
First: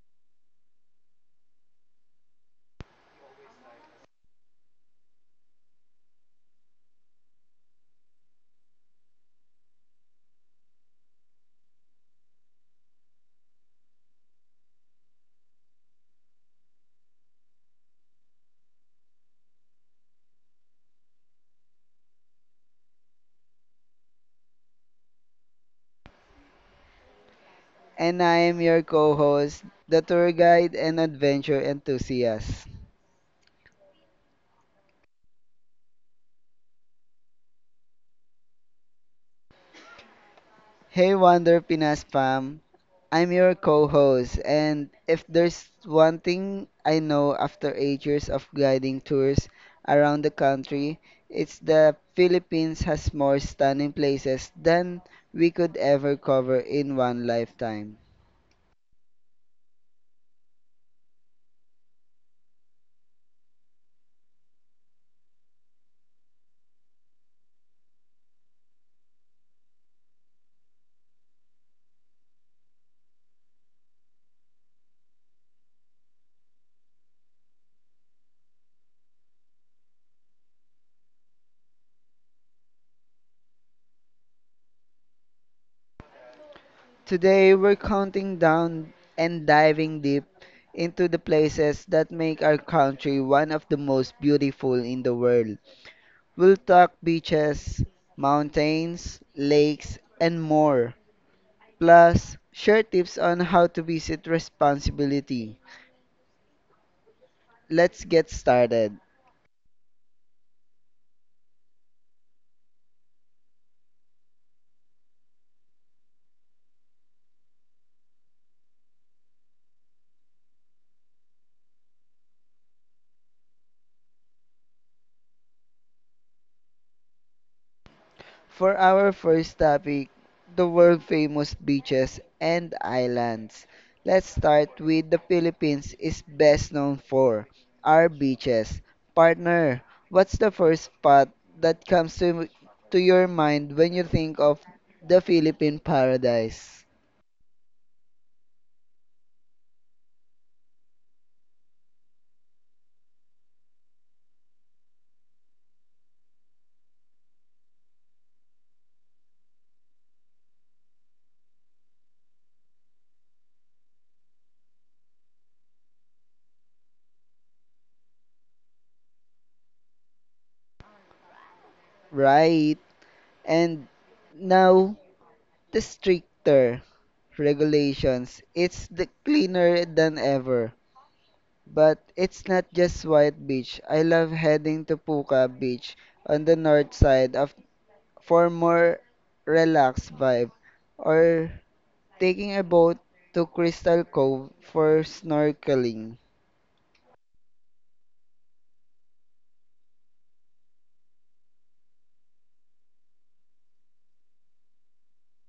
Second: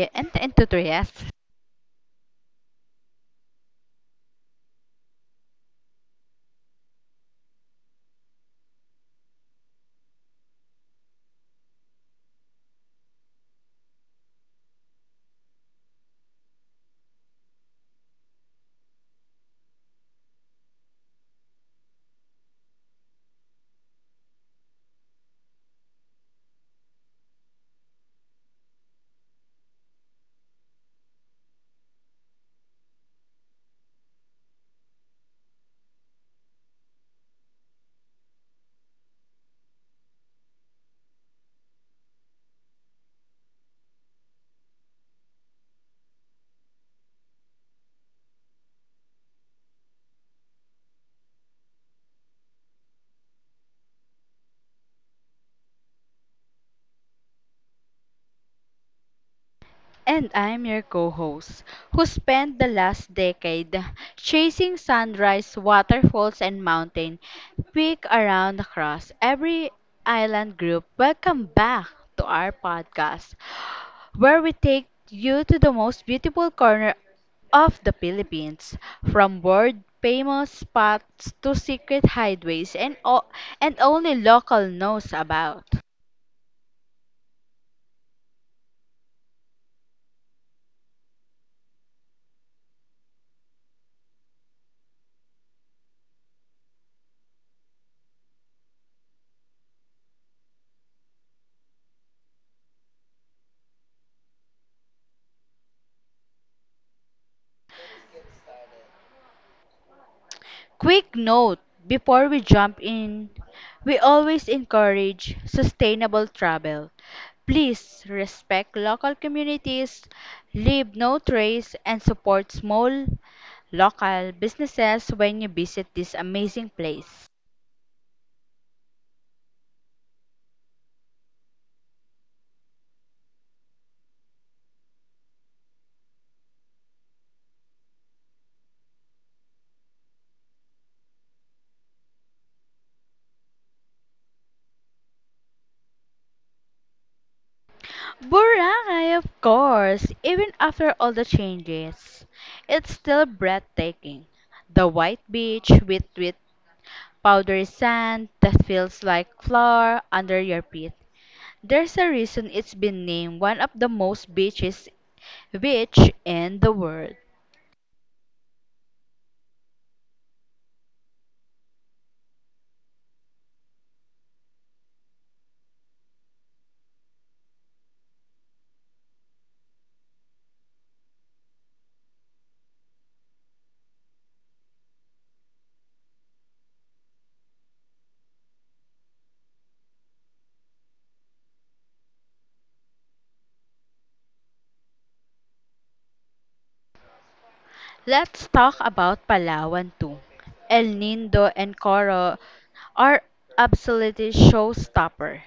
S2: And I am your co-host, the tour guide and adventure enthusiast. Hey Wonder Pinas Pam, I'm your co-host, and if there's one thing I know after eight years of guiding tours around the country, it's the Philippines has more stunning places than we could ever cover in one lifetime.
S1: And I'm your co host, who spent the last decade chasing sunrise, waterfalls, and mountain peak around across every island group. Welcome back to our podcast, where we take you to the most beautiful corner of the Philippines, from world famous spots to secret hideaways and, o- and only local knows about.
S2: Today, we're counting down and diving deep into the places that make our country one of the most beautiful in the world. We'll talk beaches, mountains, lakes, and more. Plus, share tips on how to visit responsibility. Let's get started.
S1: Quick note before we jump in, we always encourage sustainable travel. Please respect local communities, leave no trace, and support small local businesses when you visit this amazing place.
S2: For our first topic, the world famous beaches and islands. Let's start with the Philippines is best known for our beaches. Partner, what's the first spot that comes to, to your mind when you think of the Philippine paradise?
S1: Boracay, of course, even after all the changes, it's still breathtaking. The white beach with, with powdery sand that feels like flour under your feet. There's a reason it's been named one of the most beaches beach in the world.
S2: Right. And now, the stricter regulations. It's the cleaner than ever. But it's not just White Beach. I love heading to Puka Beach on the north side of for more relaxed vibe or taking a boat to Crystal Cove for snorkeling.
S1: Let's talk about Palawan too. El Nido and Coro are absolutely showstopper.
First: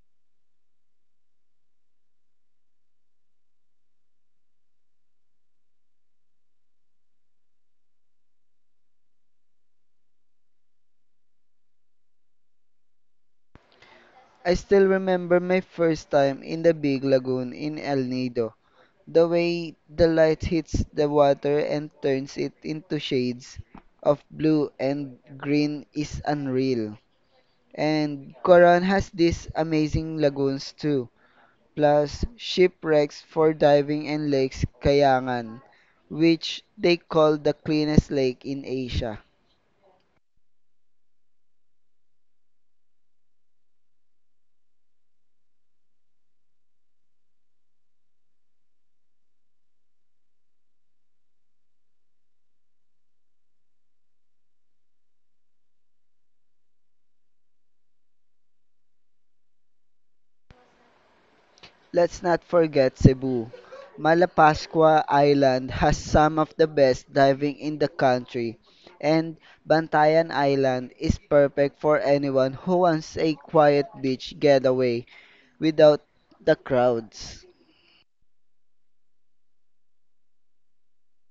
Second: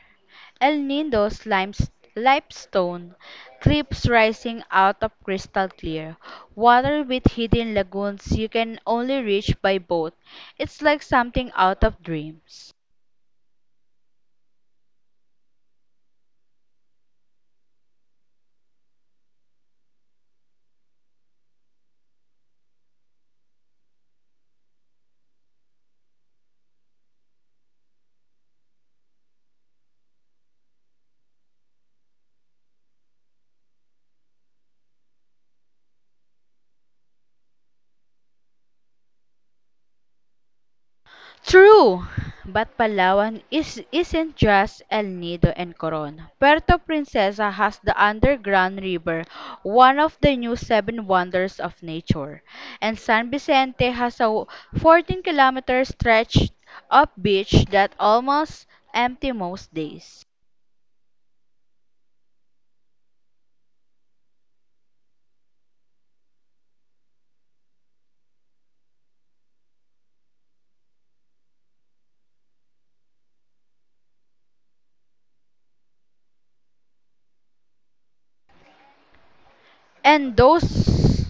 S1: El Nindo's limes- limestone cliffs rising out of crystal clear water with hidden lagoons you can only reach by boat. It's like something out of dreams.
S2: I still remember my first time in the big lagoon in El Nido. The way the light hits the water and turns it into shades of blue and green is unreal. And Coron has these amazing lagoons too, plus shipwrecks for diving and lakes Kayangan, which they call the cleanest lake in Asia.
S1: True, but Palawan is isn't just El Nido and Coron. Puerto Princesa has the underground river, one of the new seven wonders of nature, and San Vicente has a fourteen-kilometer stretch of beach that almost empty most days.
S2: Let's not forget Cebu. Malapascua Island has some of the best diving in the country, and Bantayan Island is perfect for anyone who wants a quiet beach getaway without the crowds.
S1: And those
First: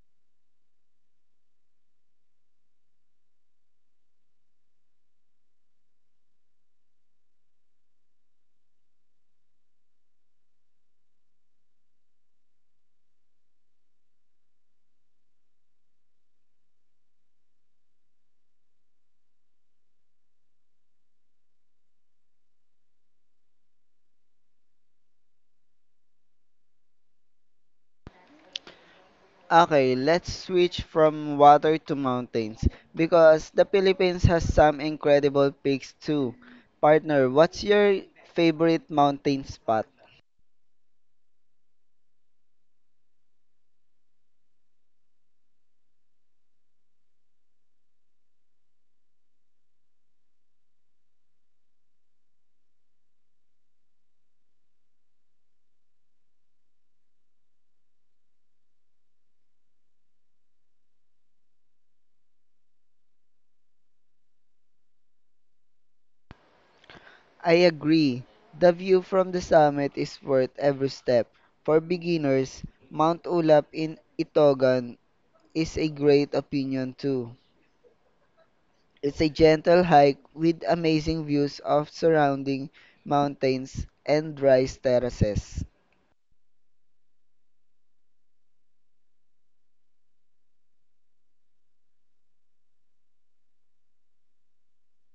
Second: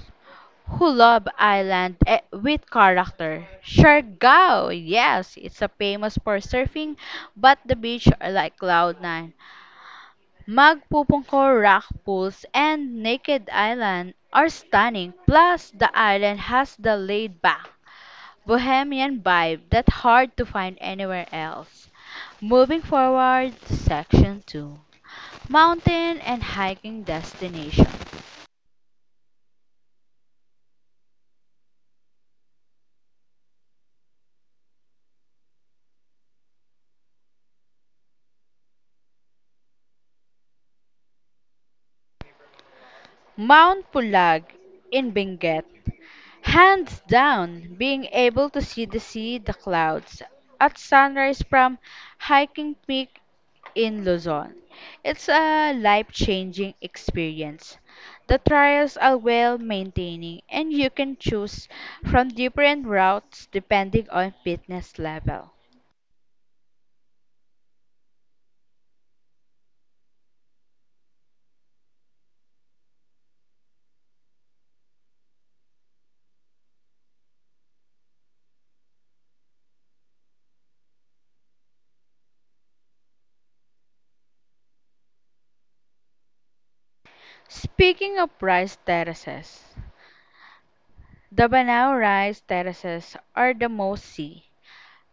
S1: who love island eh, with character. Siargao, yes, it's a famous for surfing, but the beach are like cloud nine. Magpupungko rock pools and naked island are stunning, plus the island has the laid-back, bohemian vibe that's hard to find anywhere else. Moving forward to section two, mountain and hiking destination.
S2: Okay, let's switch from water to mountains because the Philippines has some incredible peaks too. Partner, what's your favorite mountain spot?
S1: Mount Pulag in Benguet. Hands down, being able to see the sea, the clouds at sunrise from hiking peak in Luzon. It's a life changing experience. The trials are well maintaining, and you can choose from different routes depending on fitness level.
S2: I agree. The view from the summit is worth every step. For beginners, Mount Ulap in Itogan is a great option too. It's a gentle hike with amazing views of surrounding mountains and dry terraces.
S1: Speaking of rice terraces, the Banao rice terraces are the most see,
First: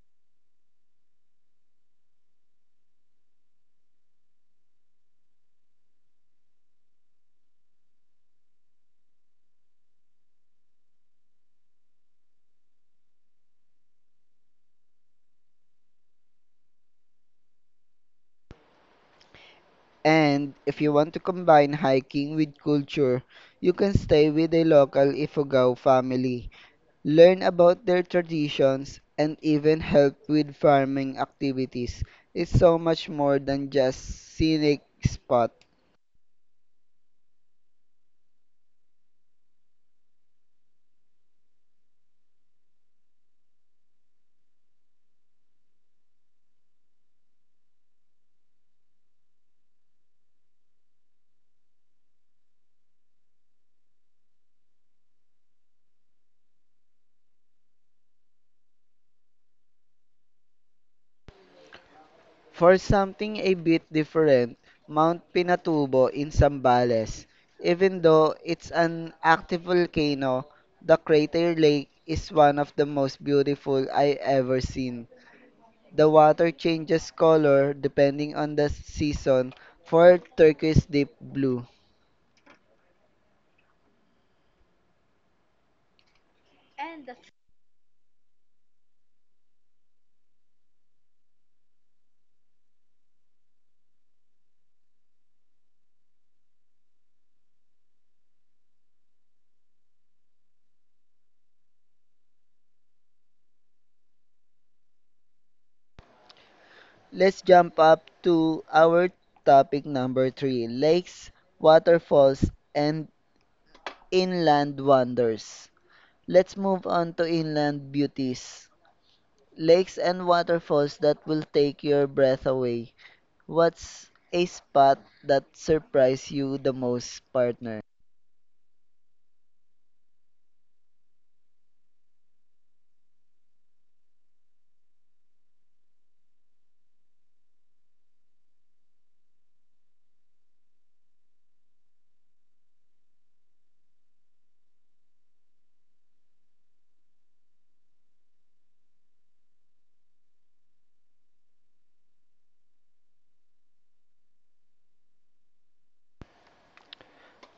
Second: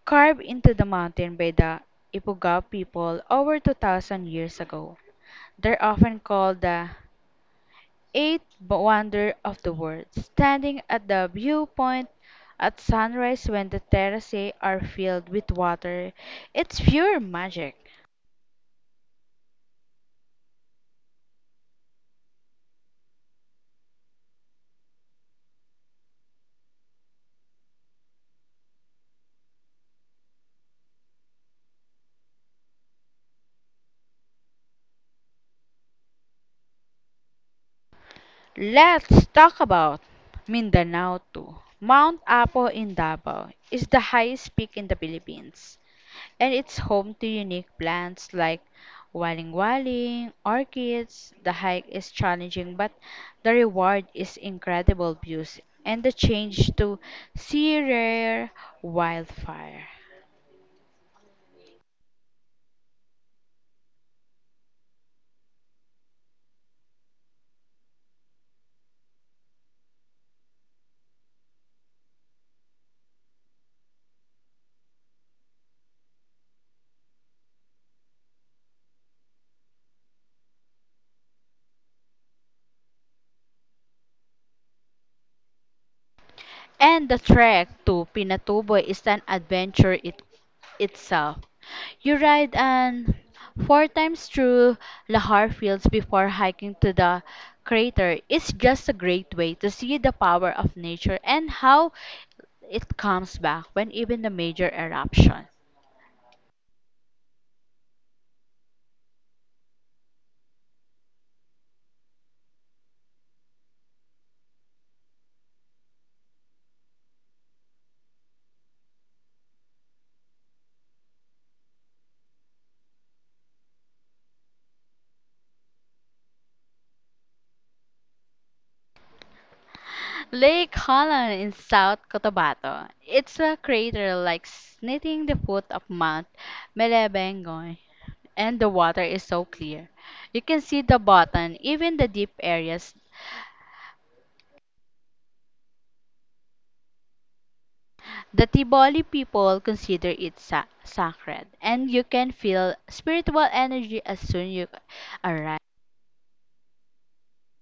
S1: carved into the mountain by the Ifugao people over two thousand years ago. They're often called the eighth wonder of the world, standing at the viewpoint at sunrise when the terraces are filled with water. It's pure magic.
S2: And if you want to combine hiking with culture, you can stay with a local Ifugao family, learn about their traditions, and even help with farming activities. It's so much more than just scenic spot.
S1: Let's talk about Mindanao too. Mount Apo in Davao is the highest peak in the Philippines, and it's home to unique plants like waling waling, orchids. The hike is challenging, but the reward is incredible views and the change to sea rare wildfire.
S2: For something a bit different, Mount Pinatubo in Zambales. Even though it's an active volcano, the crater lake is one of the most beautiful I ever seen. The water changes color depending on the season for turquoise deep blue.
S1: And the trek to Pinatubo is an adventure it, itself. You ride an four times through Lahar Fields before hiking to the crater. It's just a great way to see the power of nature and how it comes back when even the major eruption.
S2: Let's jump up to our topic number three, lakes, waterfalls, and inland wonders. Let's move on to inland beauties. Lakes and waterfalls that will take your breath away. What's a spot that surprised you the most, partner?
S1: Lake Holland in South Cotabato. It's a crater like sniffing the foot of Mount Melebengo, and the water is so clear. You can see the bottom, even the deep areas. The Tiboli people consider it sa- sacred, and you can feel spiritual energy as soon you arrive.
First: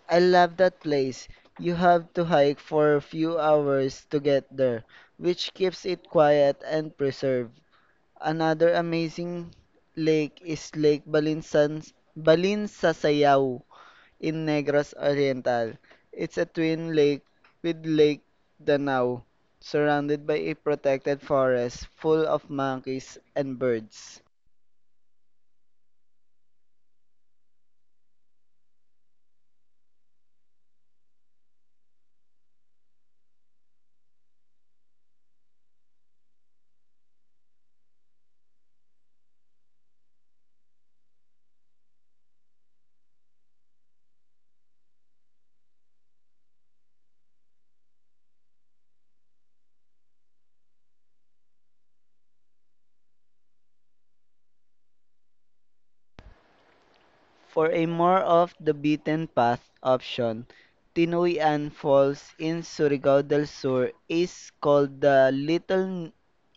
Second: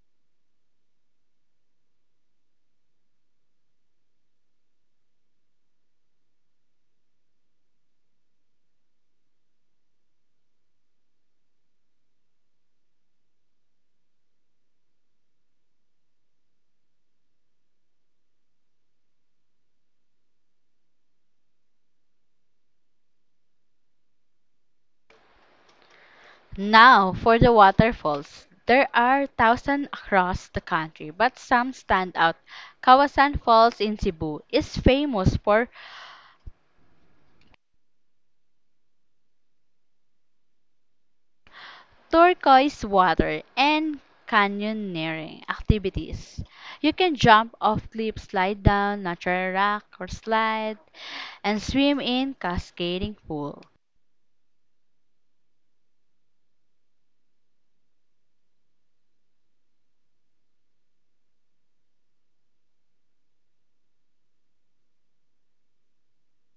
S2: I love that place. You have to hike for a few hours to get there, which keeps it quiet and preserved. Another amazing lake is Lake Balinsan, Balinsasayaw in Negros Oriental. It's a twin lake with Lake Danau, surrounded by a protected forest full of monkeys and birds.
S1: Now, for the waterfalls. There are thousands across the country, but some stand out. Kawasan Falls in Cebu is famous for turquoise water, and canyoneering activities. You can jump off cliffs, slide down natural rock or slide, and swim in cascading pool.
S2: For a more off the beaten path option, Tinoyan Falls in Surigao del Sur is called the Little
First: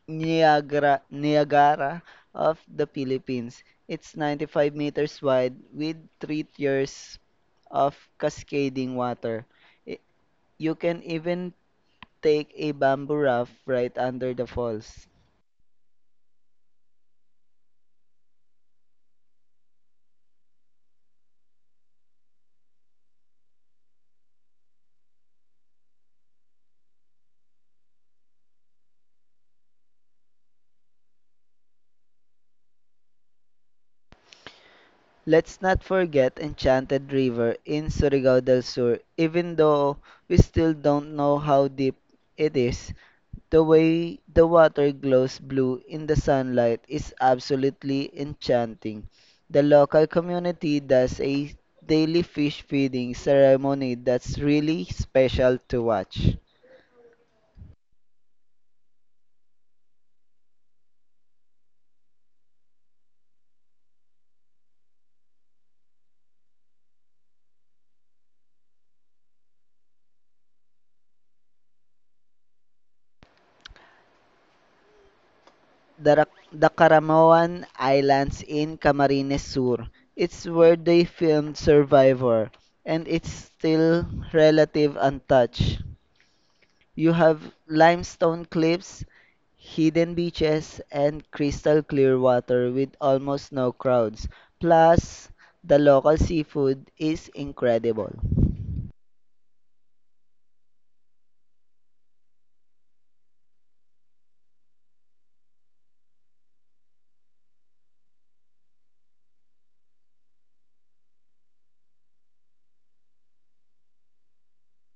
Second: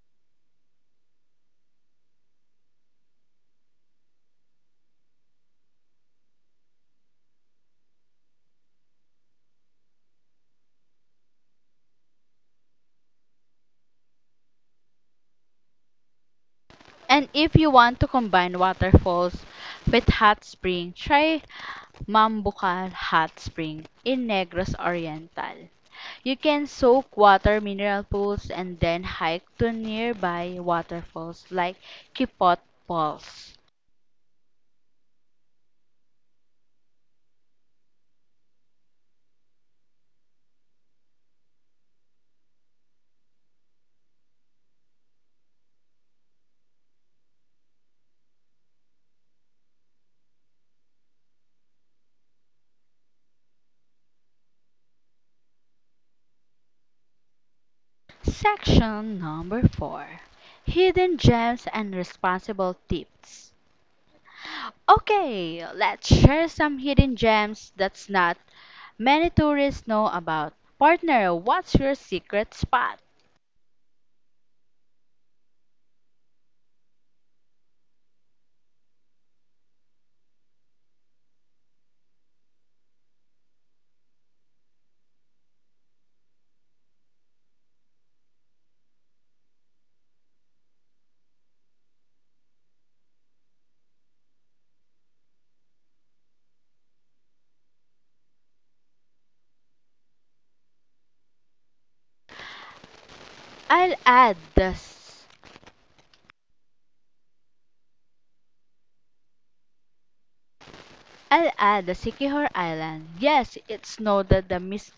S2: Niagara, Niagara of the Philippines. It's ninety-five meters wide with three tiers of cascading water. I- You can even take a bamboo raft right under the falls.
S1: And if you want to combine waterfalls with hot spring, try Mambucal Hot Spring in Negros Oriental. You can soak water mineral pools and then hike to nearby waterfalls like Kipot Falls.
S2: Let's not forget Enchanted River in Surigao del Sur. Even though we still don't know how deep it is, the way the water glows blue in the sunlight is absolutely enchanting. The local community does a daily fish feeding ceremony that's really special to watch.
S1: Section number four, Hidden Gems and Responsible Tips. Okay, let's share some hidden gems that's not many tourists know about. Partner, what's your secret spot?
S2: the, Ra- the Caramoan Islands in Camarines Sur. It's where they filmed Survivor, and it's still relative untouched. You have limestone cliffs, hidden beaches, and crystal clear water with almost no crowds. Plus, the local seafood is incredible.
S1: I'll add the i I'll add the Sikihor Island. Yes, it's noted the mis-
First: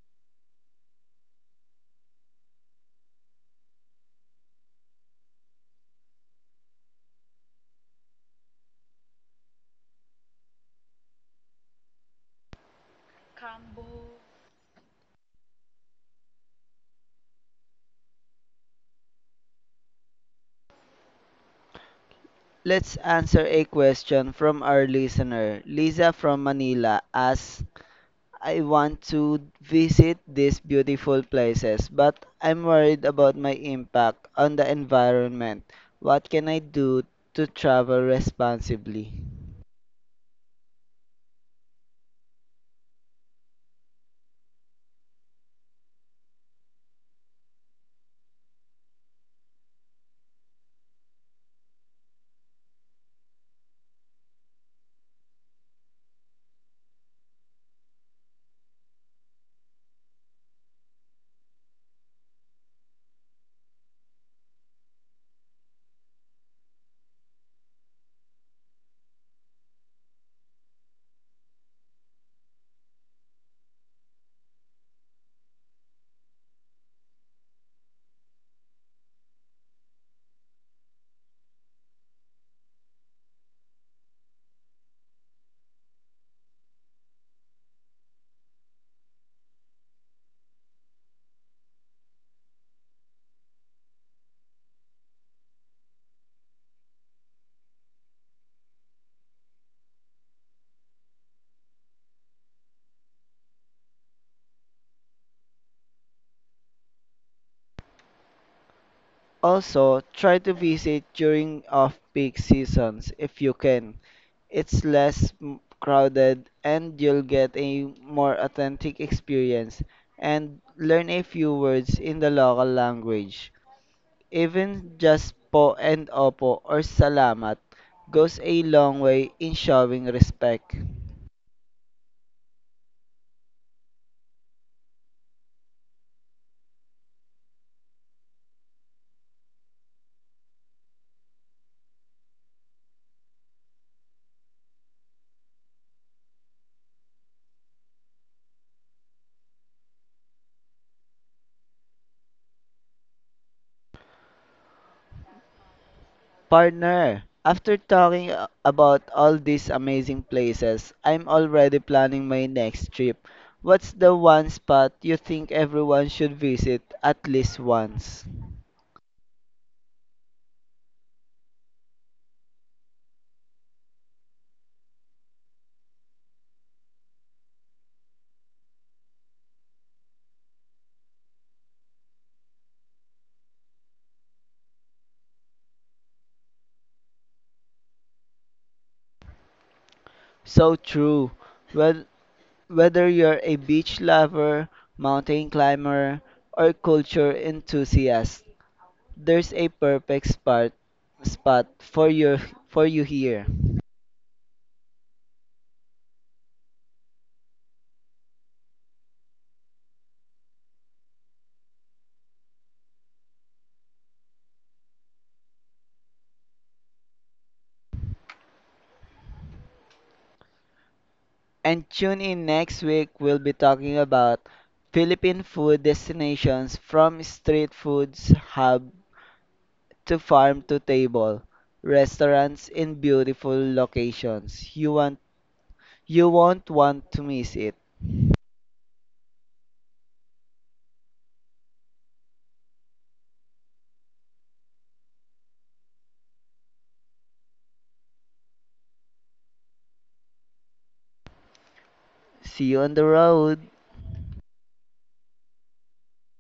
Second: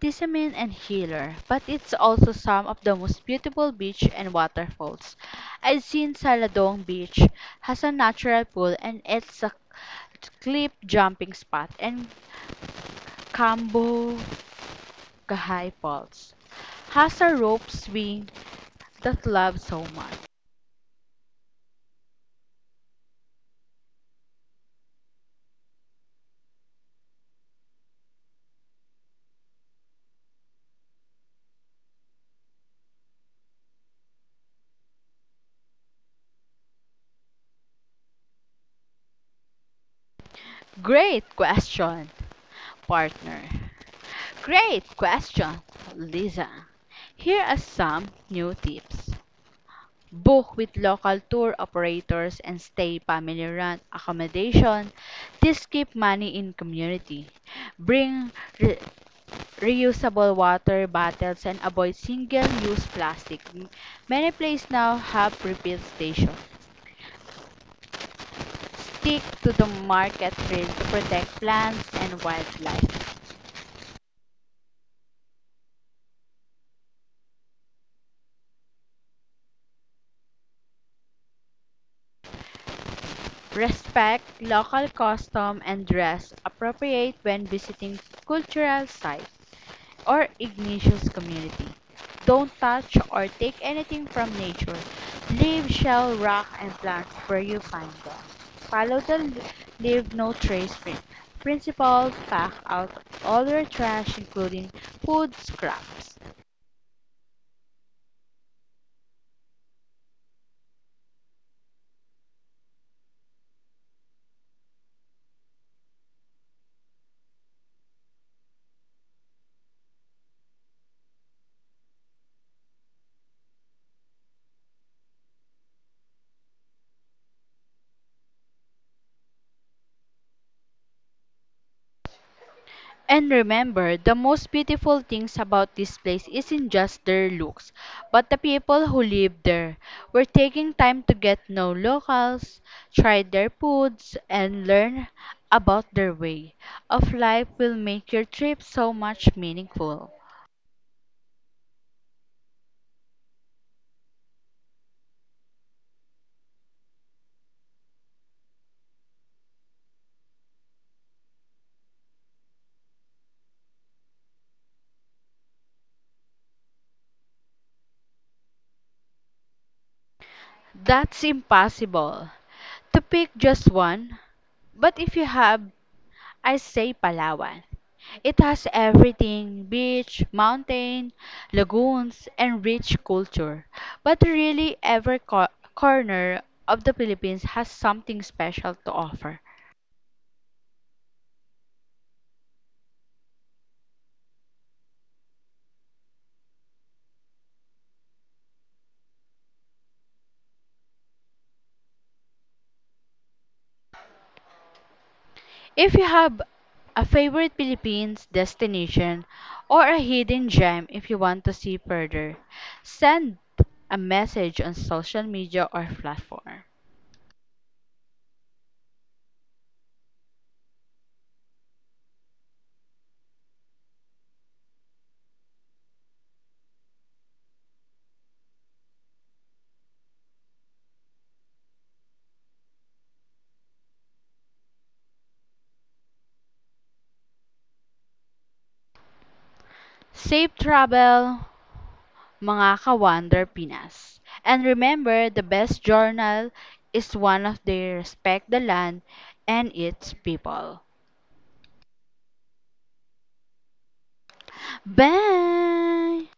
S1: Tizimin and healer, but it's also some of the most beautiful beach and waterfalls. I've seen Saladong Beach has a natural pool and it's a cliff jumping spot, and Cambo Gahay Falls has a rope swing that love so much.
S2: Let's answer a question from our listener. Lisa from Manila asks, I want to visit these beautiful places, but I'm worried about my impact on the environment. What can I do to travel responsibly?
S1: Great question, partner. Great question, Lisa. Here are some new tips. Book with local tour operators and stay family run accommodation. This keep money in community. Bring re- reusable water bottles and avoid single use plastic. M- many places now have refill stations. Stick to the market trail to protect plants and wildlife. Respect local custom and dress appropriate when visiting cultural sites or igneous community. Don't touch or take anything from nature. Leave shell, rock, and plants where you find them. Follow the leave no trace print. Principle pack out all your trash, including food scraps.
S2: Also, try to visit during off-peak seasons if you can. It's less m- crowded and you'll get a more authentic experience, and learn a few words in the local language. Even just po and opo or salamat goes a long way in showing respect.
S1: And remember, the most beautiful things about this place isn't just their looks, but the people who live there. We're taking time to get to know locals, try their foods, and learn about their way of life will make your trip so much meaningful.
S2: Partner, after talking a- about all these amazing places, I'm already planning my next trip. What's the one spot you think everyone should visit at least once?
S1: That's impossible to pick just one, but if you have I say Palawan. It has everything beach, mountain, lagoons, and rich culture. But really, every co- corner of the Philippines has something special to offer.
S2: So true. Whe- Whether you're a beach lover, mountain climber, or culture enthusiast, there's a perfect spot spot for your for you here.
S1: If you have a favorite Philippines destination or a hidden gem if you want to see further, send a message on social media or platform.
S2: And tune in next week, we'll be talking about Philippine food destinations, from street foods hub to farm to table restaurants in beautiful locations. You want you won't want to miss it.
S1: Safe travel. Mga ka Pinas. And remember, the best journal is one of they respect the land and its people.
S2: See you on the road.
S1: Bye!